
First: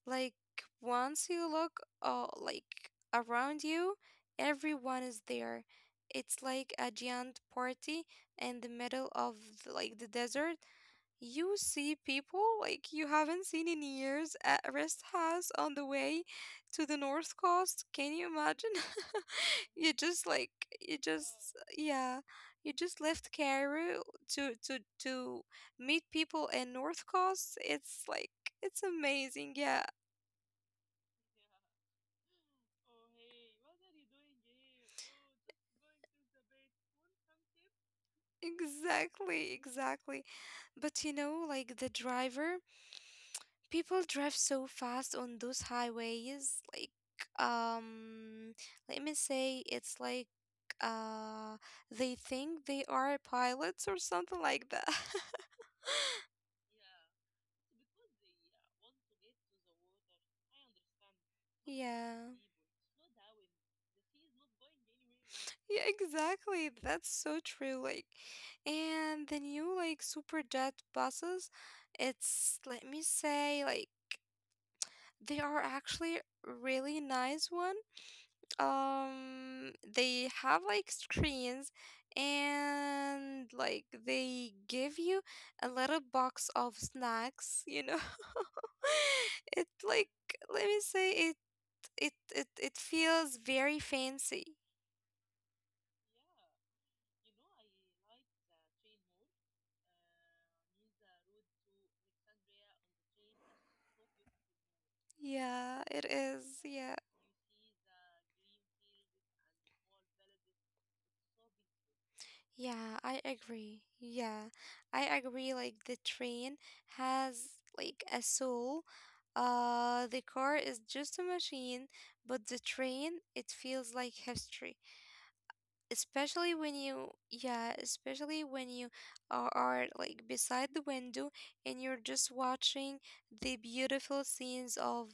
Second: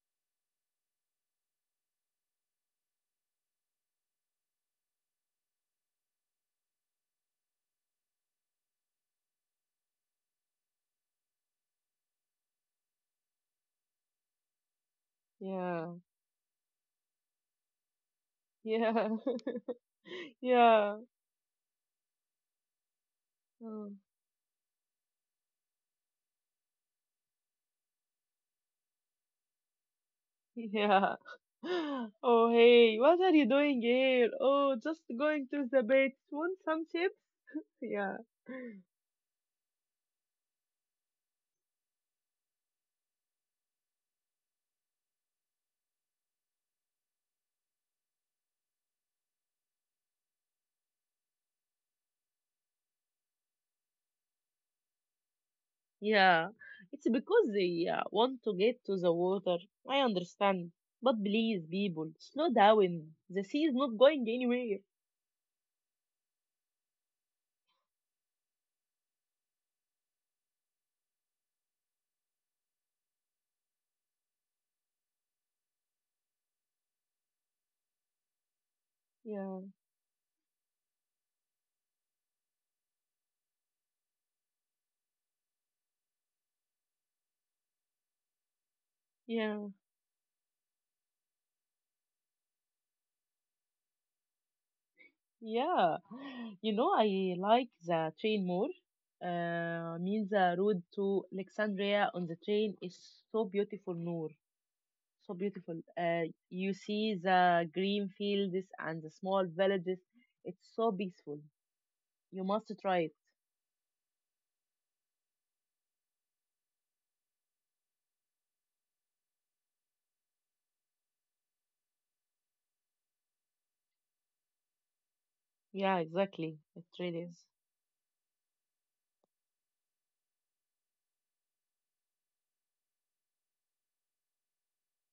like once you look, like around you, everyone is there. It's like a giant party in the middle of like the desert. You see people like you haven't seen in years at a rest house on the Yeah, way to the north coast. Can you imagine? yeah, You just like you yeah, just yeah, you just left oh, Cairo to meet people in north coast. It's like it's amazing. Yeah, yeah. Oh, hey, what are you doing here? Oh, just going to the beach. Want some chips? Yeah. exactly, exactly. But you know, like the driver. People drive so fast on those highways. Like, um, let me say it's like uh they think they are pilots or something like that. Yeah, it's because they want to get to the water. I understand. But please, Yeah. people, slow down. The sea is not going anywhere. Yeah, exactly. That's so true. Like, and the new like super jet buses, it's let me say like they are actually really nice one. Yeah, They have like screens and like they give you a little box of snacks, you know. It yeah, like let me say it, it feels very fancy. yeah. You know, I like the train more. I mean, the road to Alexandria on the train is so beautiful, Noor. So Yeah, beautiful. it is. You Yeah, see the green fields and the small villages. It's so peaceful. You must yeah, try it. I agree. Yeah, I agree, like the train has like a soul. The car is just a machine, but the train, it feels like history, Yeah, especially exactly. when It you really is. yeah especially when you are like beside the window and you're just watching the beautiful scenes of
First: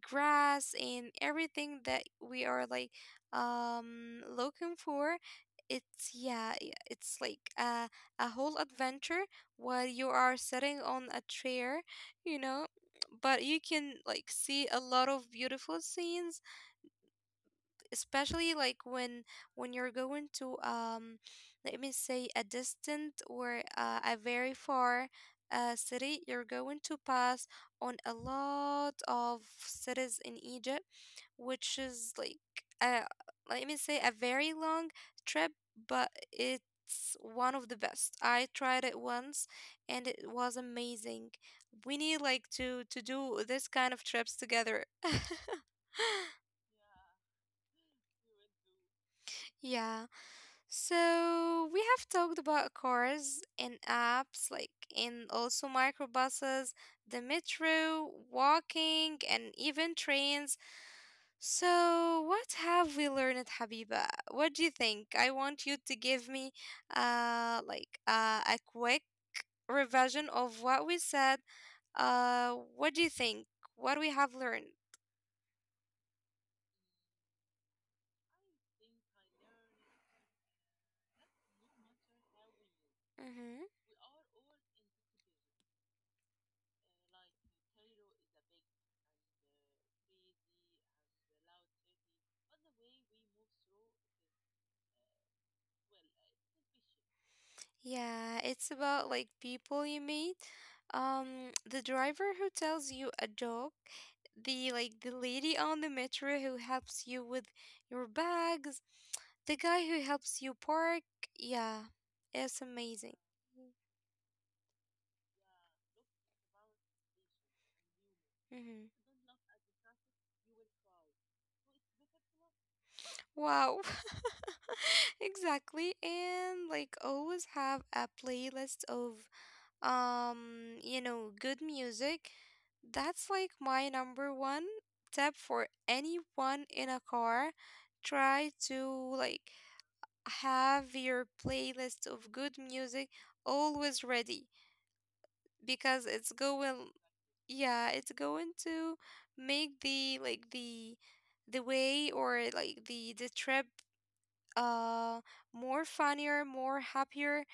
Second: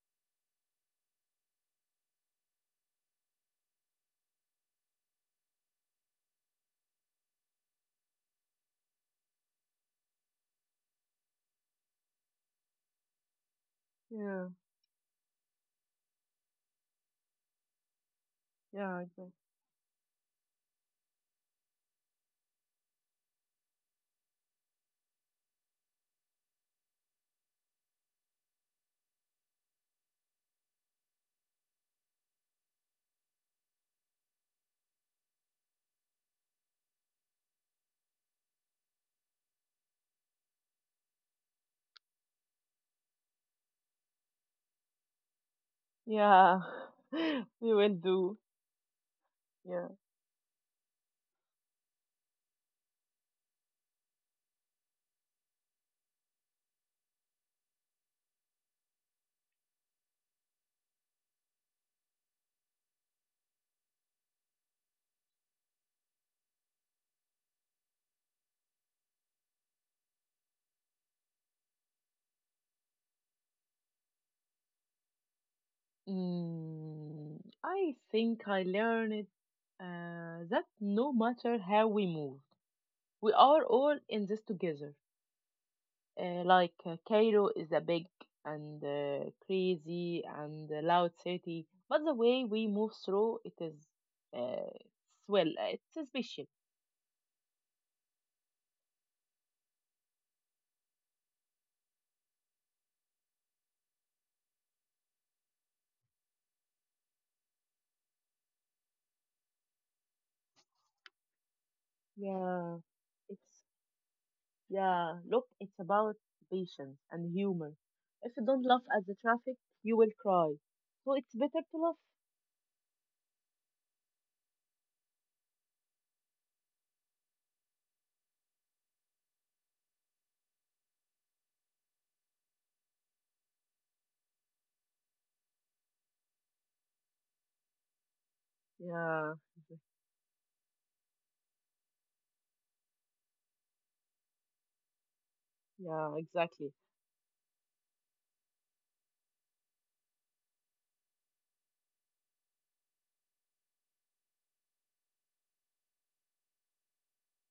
grass and everything that we are like looking for. It's yeah it's like a whole adventure while you are sitting on a chair, you know, but you can like Yeah. see a lot of beautiful scenes, especially like Yeah, exactly. when you're going to let me say a distant or a very far city. You're going to pass on a lot of cities in Egypt, which is like uh let me say a very long trip, but it's one of the best. I tried it once and it was amazing. We need like to do this kind of trips together. Yeah, we will do. Yeah. Yeah. So we have talked about cars and apps, like and also microbuses, the metro, walking, and even trains. So what have we learned, Habiba? What do you think? I want you to give me, a quick revision of what we said. What do you think? What we have learned? Mm, I think I learned that no matter how we move, we are Mm-hmm. all in this together. Like Cairo is a big and crazy and loud city, but the way we move through it is, uh, well, it's special. Yeah, it's about like people you meet. The driver who tells you a joke, the like the lady on the metro who helps you with your bags, the guy who helps you park. Yeah, it's Yeah, amazing. it's Yeah, look, it's about patience and humor. If you don't laugh Mm-hmm. at the traffic, you will cry. So it's better to laugh. Wow. Exactly. And like always have a playlist of you know, good music. That's like my number one tip for anyone in a car. Try to Yeah, like have your playlist of good music always ready because yeah, it's exactly. going, yeah, it's going to make the like the way or like the trip uh more funnier, more happier,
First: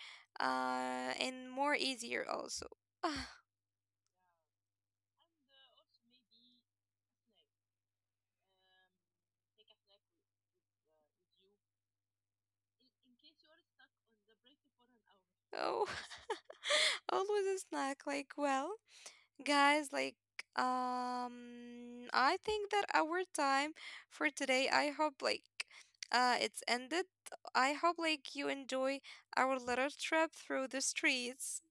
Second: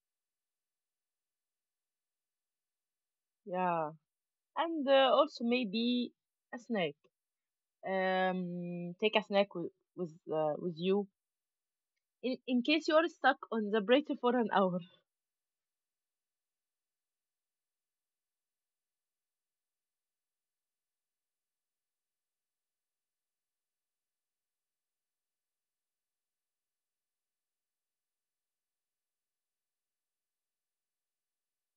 and more easier also. Yeah, and also maybe a snack. Take a snack with you in case you are stuck on the break for an hour. Oh. Always a snack. Like, well, guys, like, I think that our time for today, I hope, like, it's ended. I hope, like, you enjoy our little trip through the streets.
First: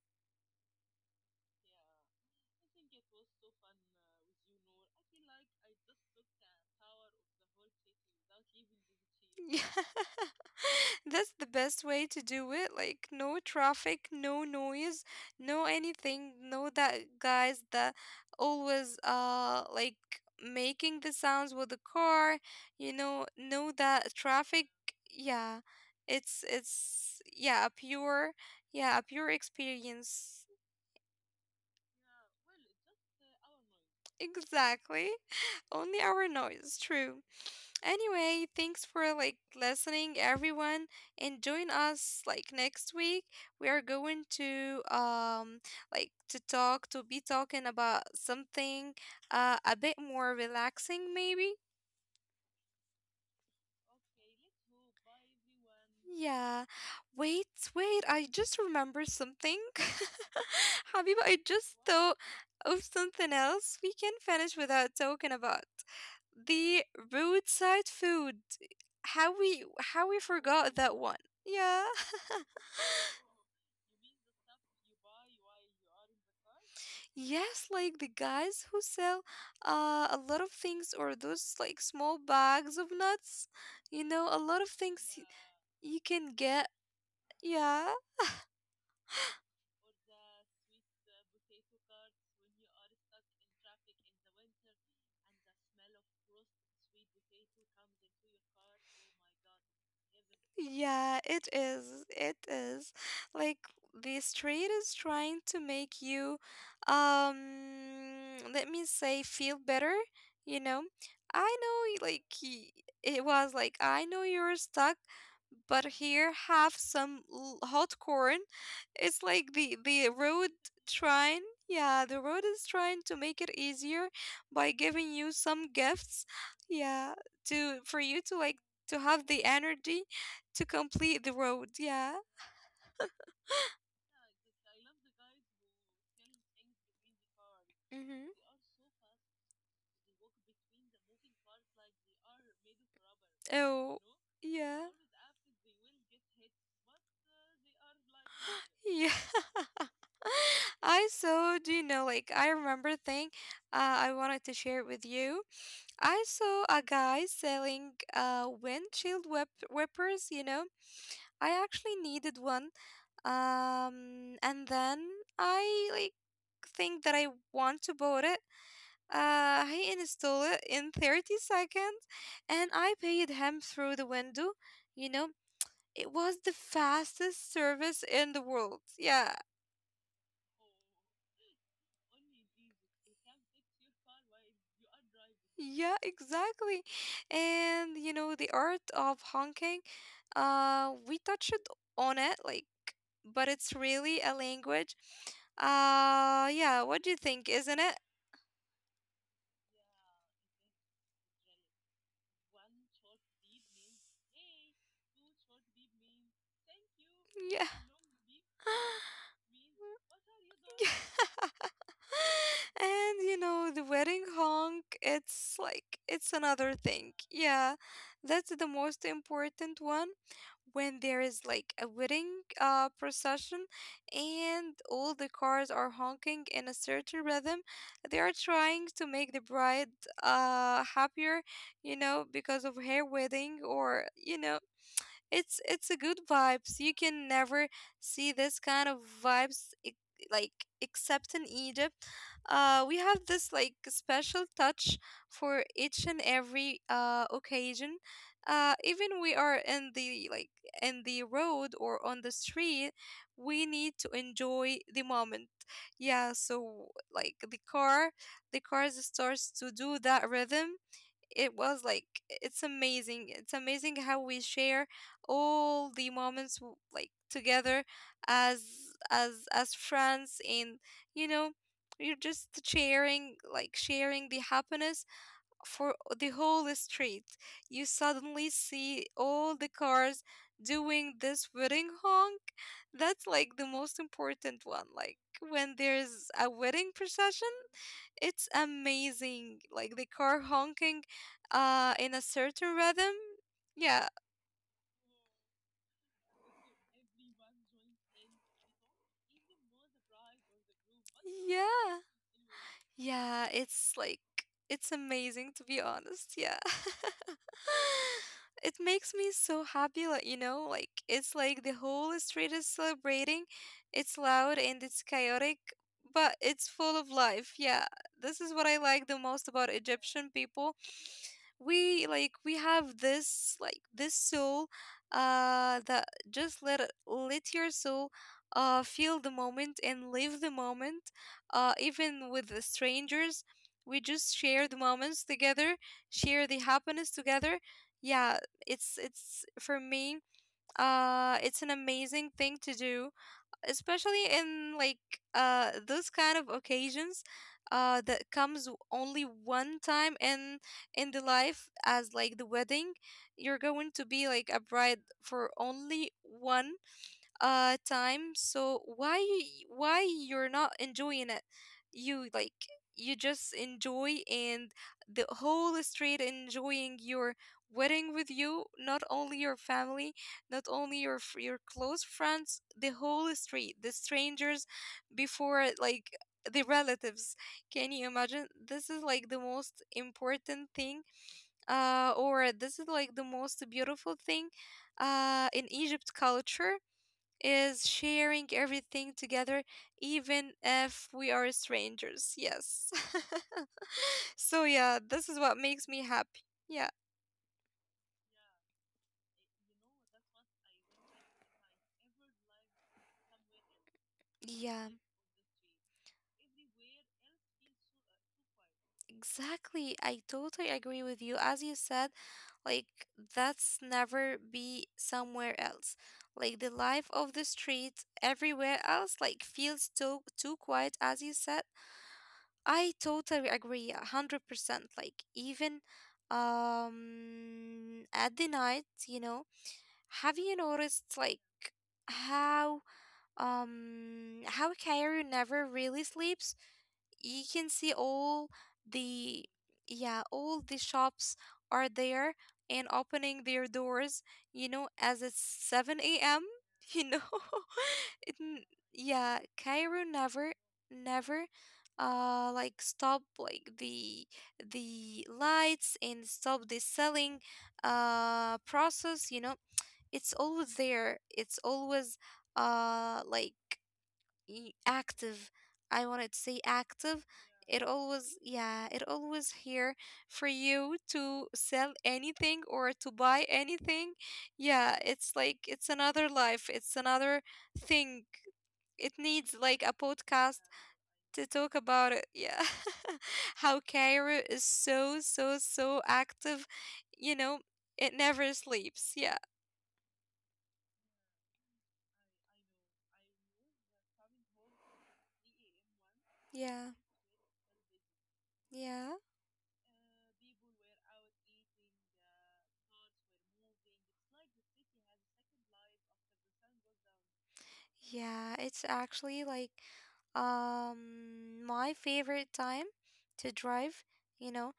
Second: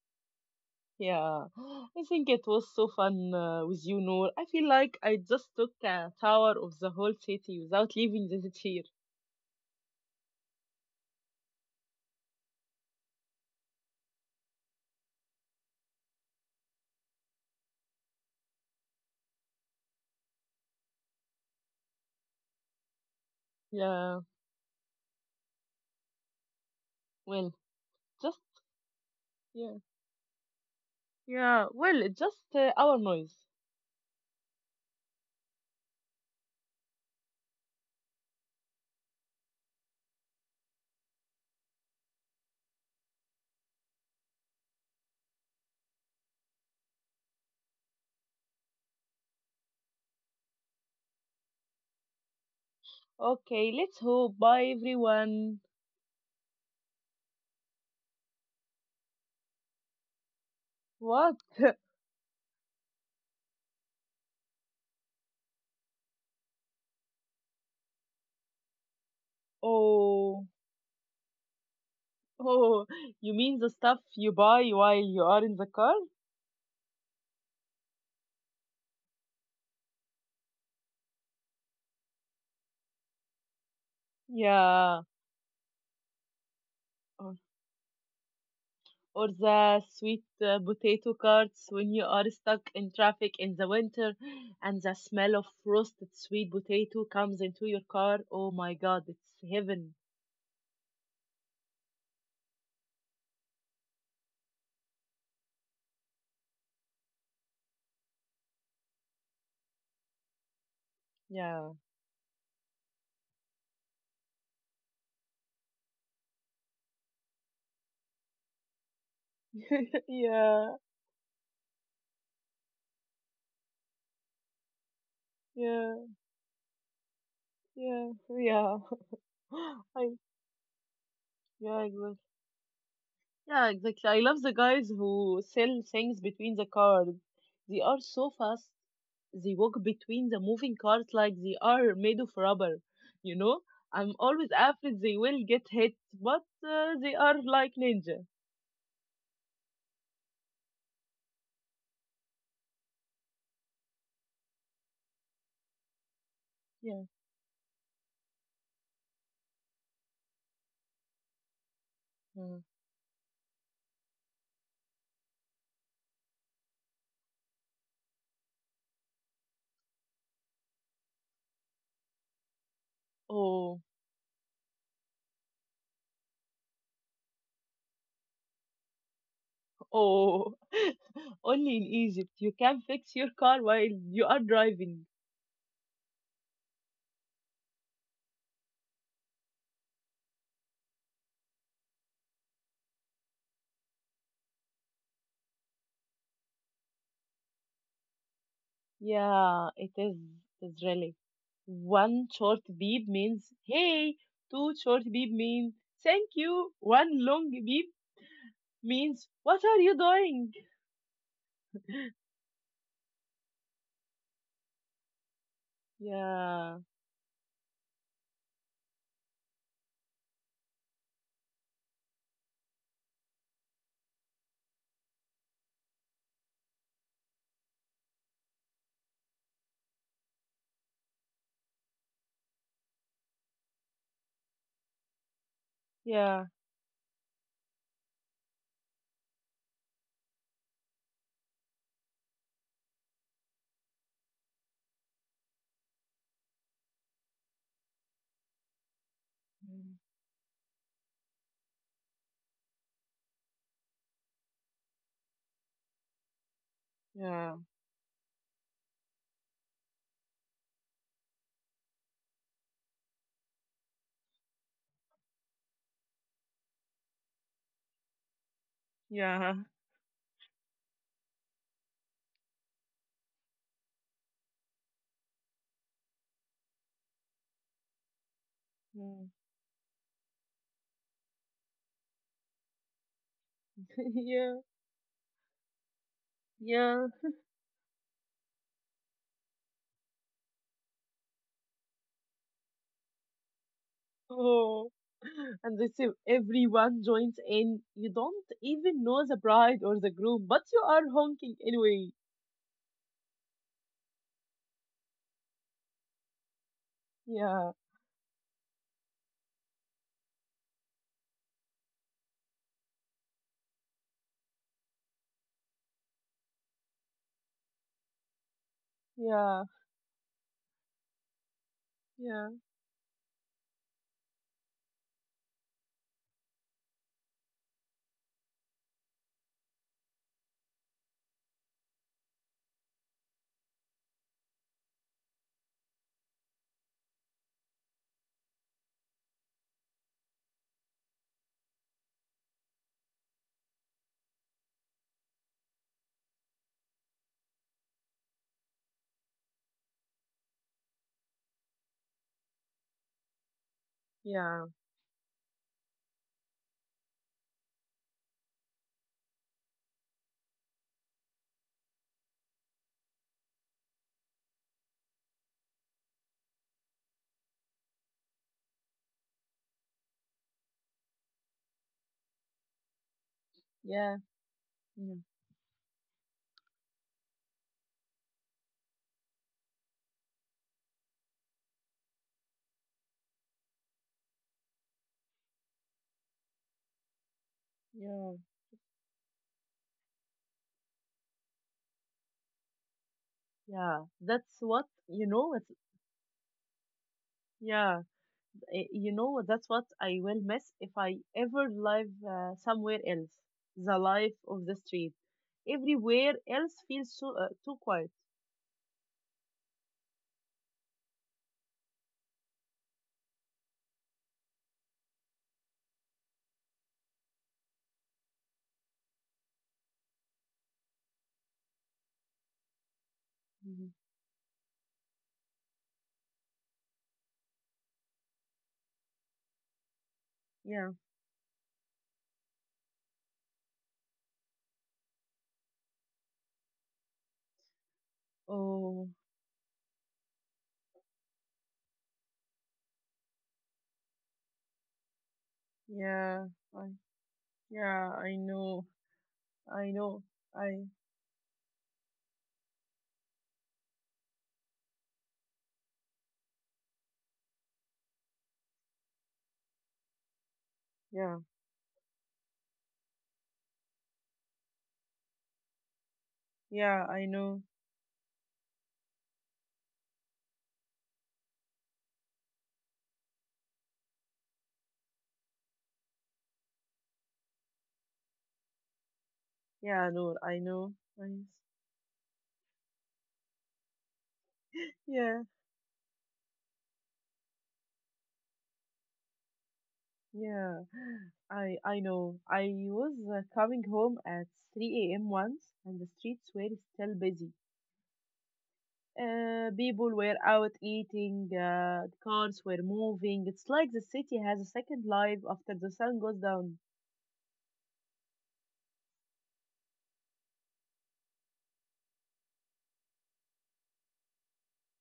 Yeah, I think it was so fun with you, Noor. I feel like I just took a tower of the whole city without leaving the city. That's the best way to do it. Like no traffic, no noise, no anything, no that guys that always like making the sounds with the car, you know, no Here. that Yeah, traffic. Yeah. It's well, just. yeah, a pure Yeah. experience. Yeah, well, it's just our noise. Exactly. Only our noise, true. Anyway, thanks for like listening everyone and join us like next week. We are going to like to be talking about something a bit more relaxing maybe. Okay, let's hope. Bye, everyone. Yeah. Wait, wait, I just remember something. Habiba, I What? just thought of something else we can finish without talking about. The roadside food. How we how we Oh, forgot that one. Yeah. oh, you mean the stuff you buy while you are in the car? Yes, like the guys who sell a lot of things or those like small bags of nuts. You know, a lot of Yeah, things you can get. or, Yeah. or the sweet potato carts when you are stuck in traffic in the winter and the smell of roasted sweet potato comes into your car. Oh my god, it's heaven. Yeah, it is. It is. Like the street is trying to make you um let me say feel better, you know? I Yeah. know like it was like I know you're stuck, but here have some hot corn. It's like the Yeah, road trying yeah, the road is trying to make it easier by giving you yeah, some gifts. Yeah, yeah, to for you to yeah. like to have the I, energy to complete the yeah, road. exactly. Yeah. Yeah, exactly. I love the guys who sell things between the cars. They are so Mm-hmm. fast. They walk between the moving cars like they are made of rubber. You know, I'm Oh, always afraid they yeah. will get hit, but they are like ninja. Yeah. I saw, do you know, like I remember a thing I wanted to share with you. I saw Yeah. a guy selling windshield whippers, you know. I actually needed Mm. one. And then I like think that I want to buy it. He installed it in 30 seconds and I paid him Oh, through the window. You know, it was the fastest service in the world. Yeah, oh. Only in Egypt you can fix your car while you are driving. yeah, exactly. And, you know, the art of honking, we touched on it, like, but it's really a language. Yeah, what do you think, isn't it? Yeah, it is Israeli. One short beep means hey, two short beep mean thank you, one long Yeah. beep means what are you doing? And you know, the wedding honk, it's like it's another Yeah, thing. Yeah, that's the most important one. When there is like a wedding procession and all the cars are honking in a certain rhythm, they are trying to make the bride happier, you know, because of her wedding or you know, it's a good yeah, vibes. You can never see this kind of vibes like except in Egypt. We have this like special touch for each and every occasion. Even we are in mm, the like in the road or on the street, we need to enjoy the moment. Yeah, so like yeah, the car, the cars starts to do that rhythm, it was like it's amazing, it's amazing how we share all the moments like together as as yeah, as friends and you know you're just sharing, like sharing the happiness for the whole street. You suddenly see mm, all the cars doing this wedding honk. That's like the most yeah, important one, like when there's a wedding yeah. procession. It's amazing. Like the car honking in a certain rhythm. Yeah. Oh. And they say everyone joins in, you don't even know the bride or the groom, but you are honking Yeah. anyway. Yeah, it's like it's amazing, to be honest. Yeah. Yeah, It makes me so happy, like, like it's like the whole street is celebrating. It's loud and it's chaotic, but it's full of life. Yeah. This is what I like the most yeah, about Egyptian people. We like, yeah, we have this, like, this soul that just let your soul feel the moment and live the moment, even with the strangers. We just share the moments together, share the happiness together. Yeah, it's for me, it's an amazing thing to do, especially in like those kind of occasions that only one time in the life, as like the wedding. You're going to be like a yeah, bride for only one time, so why you're not enjoying it? You like, you just enjoy, and the whole street enjoying your wedding with you, not only your family, not only your close friends, the whole street, the yeah, strangers yeah, before, like the relatives. Can you imagine? This is like the most important thing, or this is like the most beautiful thing in Egypt culture, is yeah. sharing everything together, even if we are strangers. Yes. Yeah, that's So, what yeah, you this is know. what It's makes me happy. Yeah. yeah, you know that's what I will miss if I ever live somewhere else. The life of the Yeah, street. Everywhere else feels so too quiet. exactly. I totally agree with you. As you said, like, that's never be somewhere else. Like, the life of the street everywhere else, like, feels too, too quiet, as you said. I totally Hmm. agree, a 100%. Like, even at the night, you know, have you Yeah. noticed like how, how Kaoru never really sleeps? You can see all Oh, the, yeah, all the shops are there and opening their doors, you know, as it's 7 a.m., yeah. I you know. yeah. I It, know. yeah, I Kaoru know. never, I never like stop, like the lights, and stop the selling process, you know. It's always there, yeah. it's always like active. I wanted to say Yeah. active. I know. It always, yeah, it always here for you to sell anything or to buy anything. Yeah, it's like it's another life, it's another thing. It needs like Yeah. a No. I podcast know. I, to talk about it. Yeah. How Cairo is yeah. so, so, so active, you know. It never sleeps. Yeah. Yeah, I know. I was coming home at 3 a.m. once, and the streets were still Yeah. busy. Yeah. People were out eating, the cars were moving. It's like the city has a second life after the sun goes down. Yeah, it's actually like my favorite time to drive, you know.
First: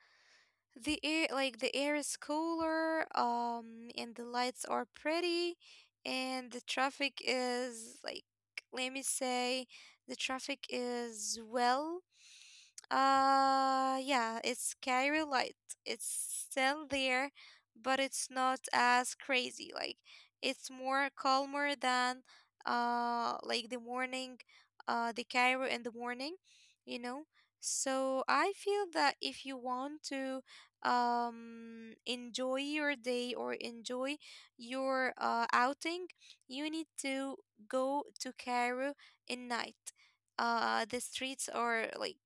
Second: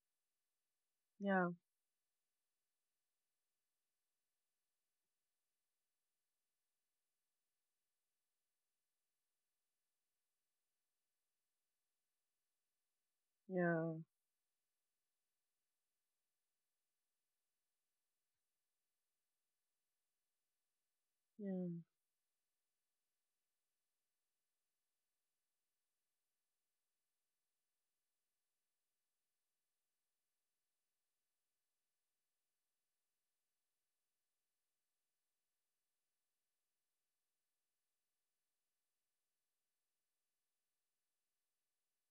The air, Yeah, like the air is cooler, and the lights are pretty, and the traffic is like, let me say, the traffic is well, yeah, yeah, it's Cairo Light. It's still there, but it's not as crazy. Like it's more calmer yeah, than like the morning, the Cairo in the morning, you know. So I feel that if you want to enjoy your day or enjoy your outing, you need to go to Cairo in night. The streets are like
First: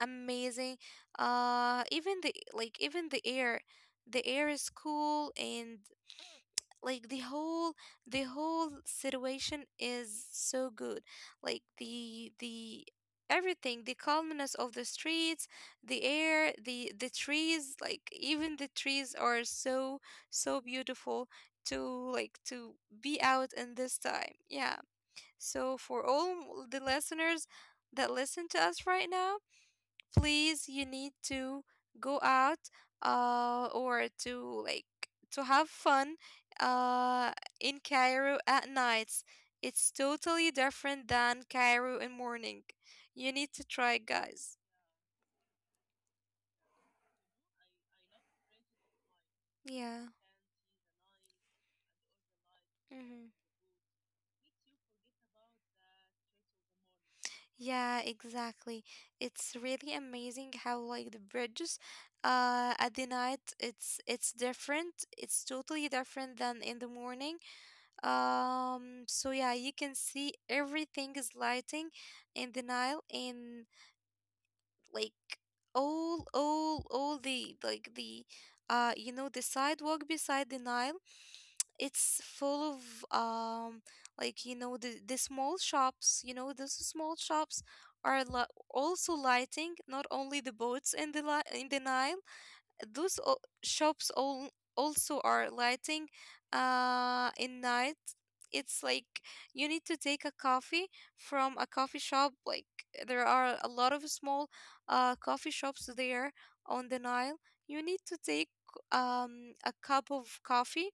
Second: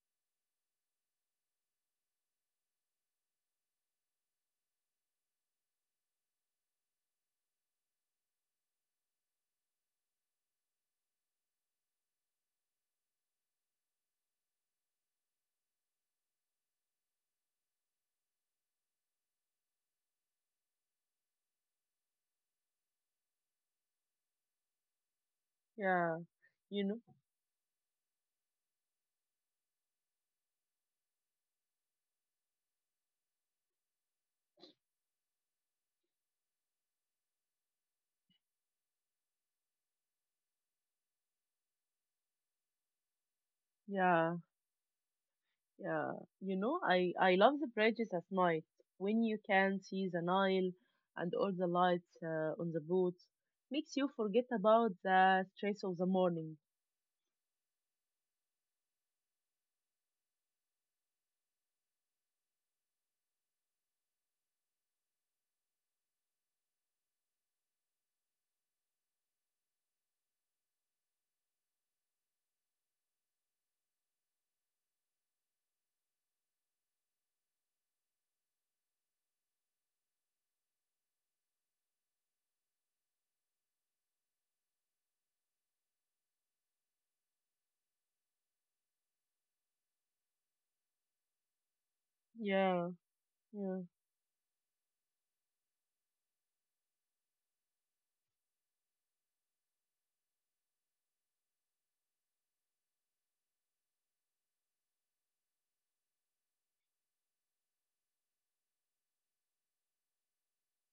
amazing. Even the like even the air is cool, and like the whole, the whole situation is so good. Like the everything, the calmness of the streets, the air, the trees, like even the trees are so, so beautiful to like to be out in this time. Yeah. So for yeah. all the You know? listeners that listen to us right now, please, you need to go out or to like to have fun uh in Cairo at nights. It's totally different than Cairo in morning. You need to try, Yeah. guys. Yeah, you know, I love the bridges at night when you can Yeah. see the Nile and all the lights on the boat. Mm-hmm. Makes you forget about the stress of the morning. Yeah, exactly. It's really amazing how like the bridges at the night, it's different. It's totally different than in the morning. So yeah, you can see everything is lighting in the Nile, and like all the like the, you know, the sidewalk beside the Nile. It's full of like, you know, the small shops, you know, those small shops are li also lighting, not only the boats in the li in the Nile, Yeah, those yeah, shops all also are lighting in night. It's like you need to take a coffee from a coffee shop. Like there are a lot of small coffee shops there on the Nile. You need to take a cup of coffee,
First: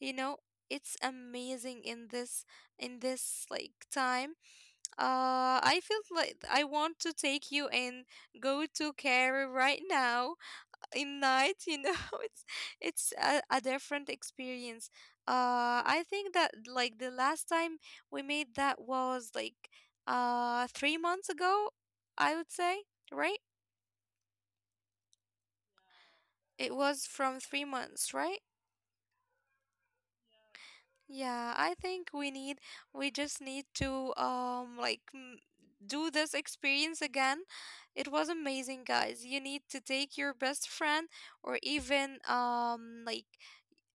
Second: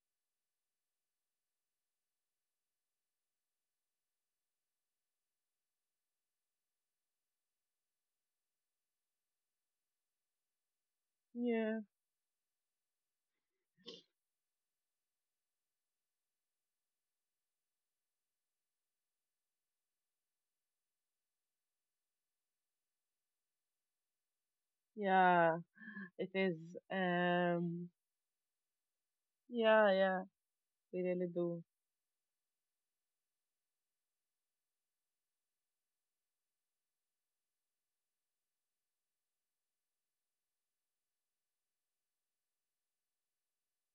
you know. It's amazing in this, in this like time. Uh, I feel like I want to take you and go to Cairo right now in night, yeah, you know. it's it's a different experience. Uh, I think that like the last time we made that was like 3 months ago, I would say, right? yeah. It is. It was from three Um, months right? yeah, yeah, we really Yeah, do. I think we need, we just need to like do this experience again. It was amazing, guys. You need to take your best friend, or even, like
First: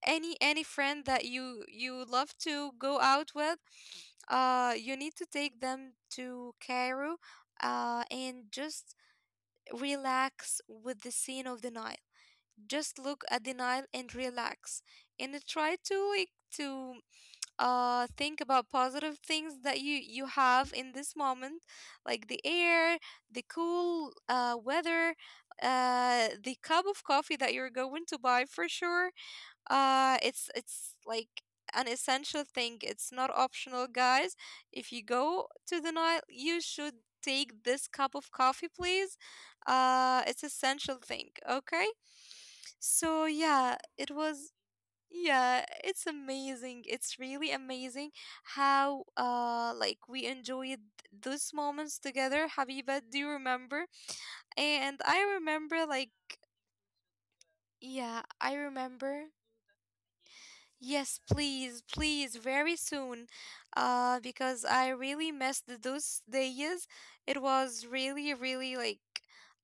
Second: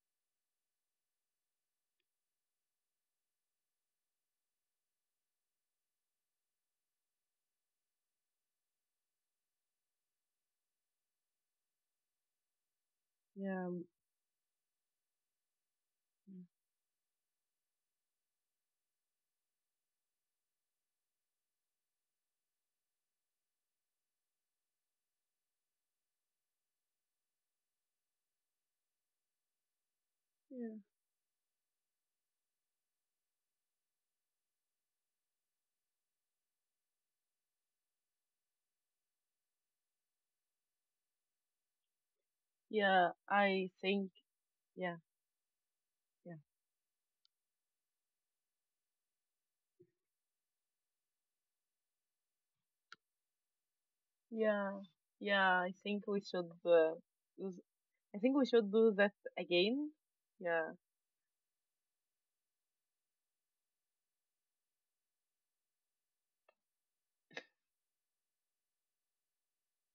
any friend that you love to go out with. Uh, you need to take them to Cairo and just relax with the scene of the Nile. Just look at the Yeah, Nile and relax, and try to like to think about positive things that you have in this moment, like the air, the cool weather, the cup of coffee that you're going to buy for sure. Uh, yeah, it's like an essential thing. It's not optional, guys. If you go to the Nile, you should take this cup of coffee, please. It's essential thing, okay? yeah. So I yeah, think. it was, Yeah, yeah, it's yeah, amazing. It's really amazing how like we enjoyed those moments together. Habiba, do you remember? yeah, And I yeah. I remember think we like, should. Use- I yeah, think we I should do that remember. again. Yeah, Yes, please, please, very soon. Because I really missed those days. It was really, really like,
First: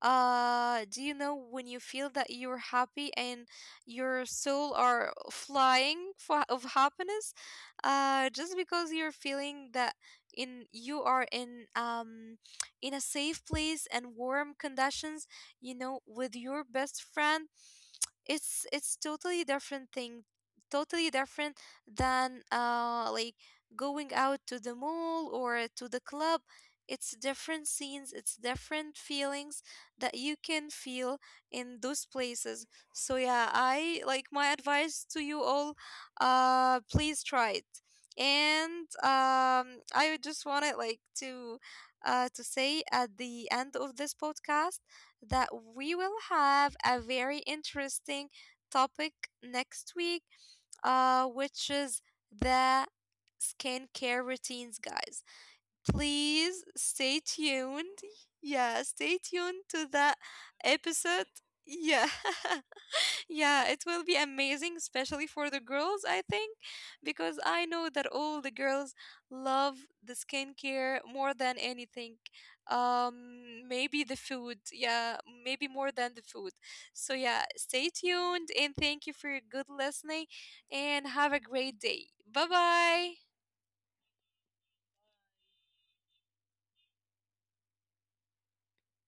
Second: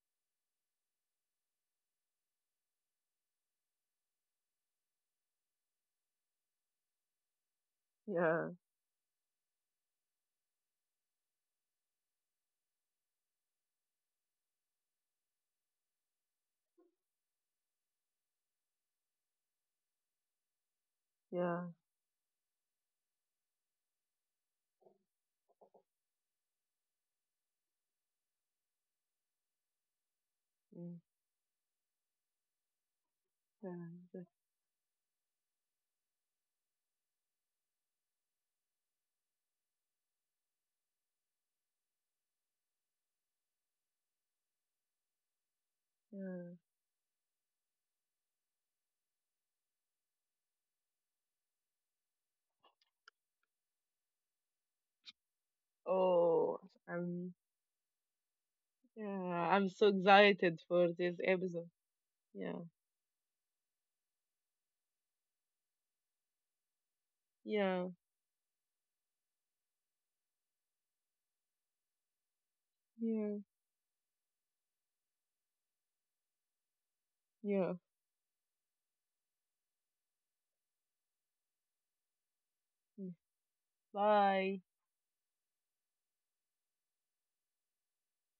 do you know when you feel that you're happy and your soul are flying for, of happiness? Just yeah, because you're feeling that in you are in a safe place and warm conditions, you know, with your best friend. It's totally different thing, totally different yeah. than like going out to the mall or to the club. It's different scenes, it's different feelings that you can feel Mm, in those places. So yeah, I yeah, like, my that, advice to you all, please try it. And I would just wanted like to say at the end of this podcast that we will have yeah. a very interesting topic next week, which is the skincare routines, guys. Please Oh, stay I'm tuned. Yeah, stay tuned yeah, to I'm that so excited episode. for this episode. Yeah. Yeah, Yeah, it will be amazing, especially for the girls, I think, because I know that yeah, all the girls love the skincare more than anything. Yeah, Maybe the food. Yeah, maybe more than the food. So, yeah, stay yeah. tuned, and thank you for your good listening and have a great day. Bye bye. Mm. Bye.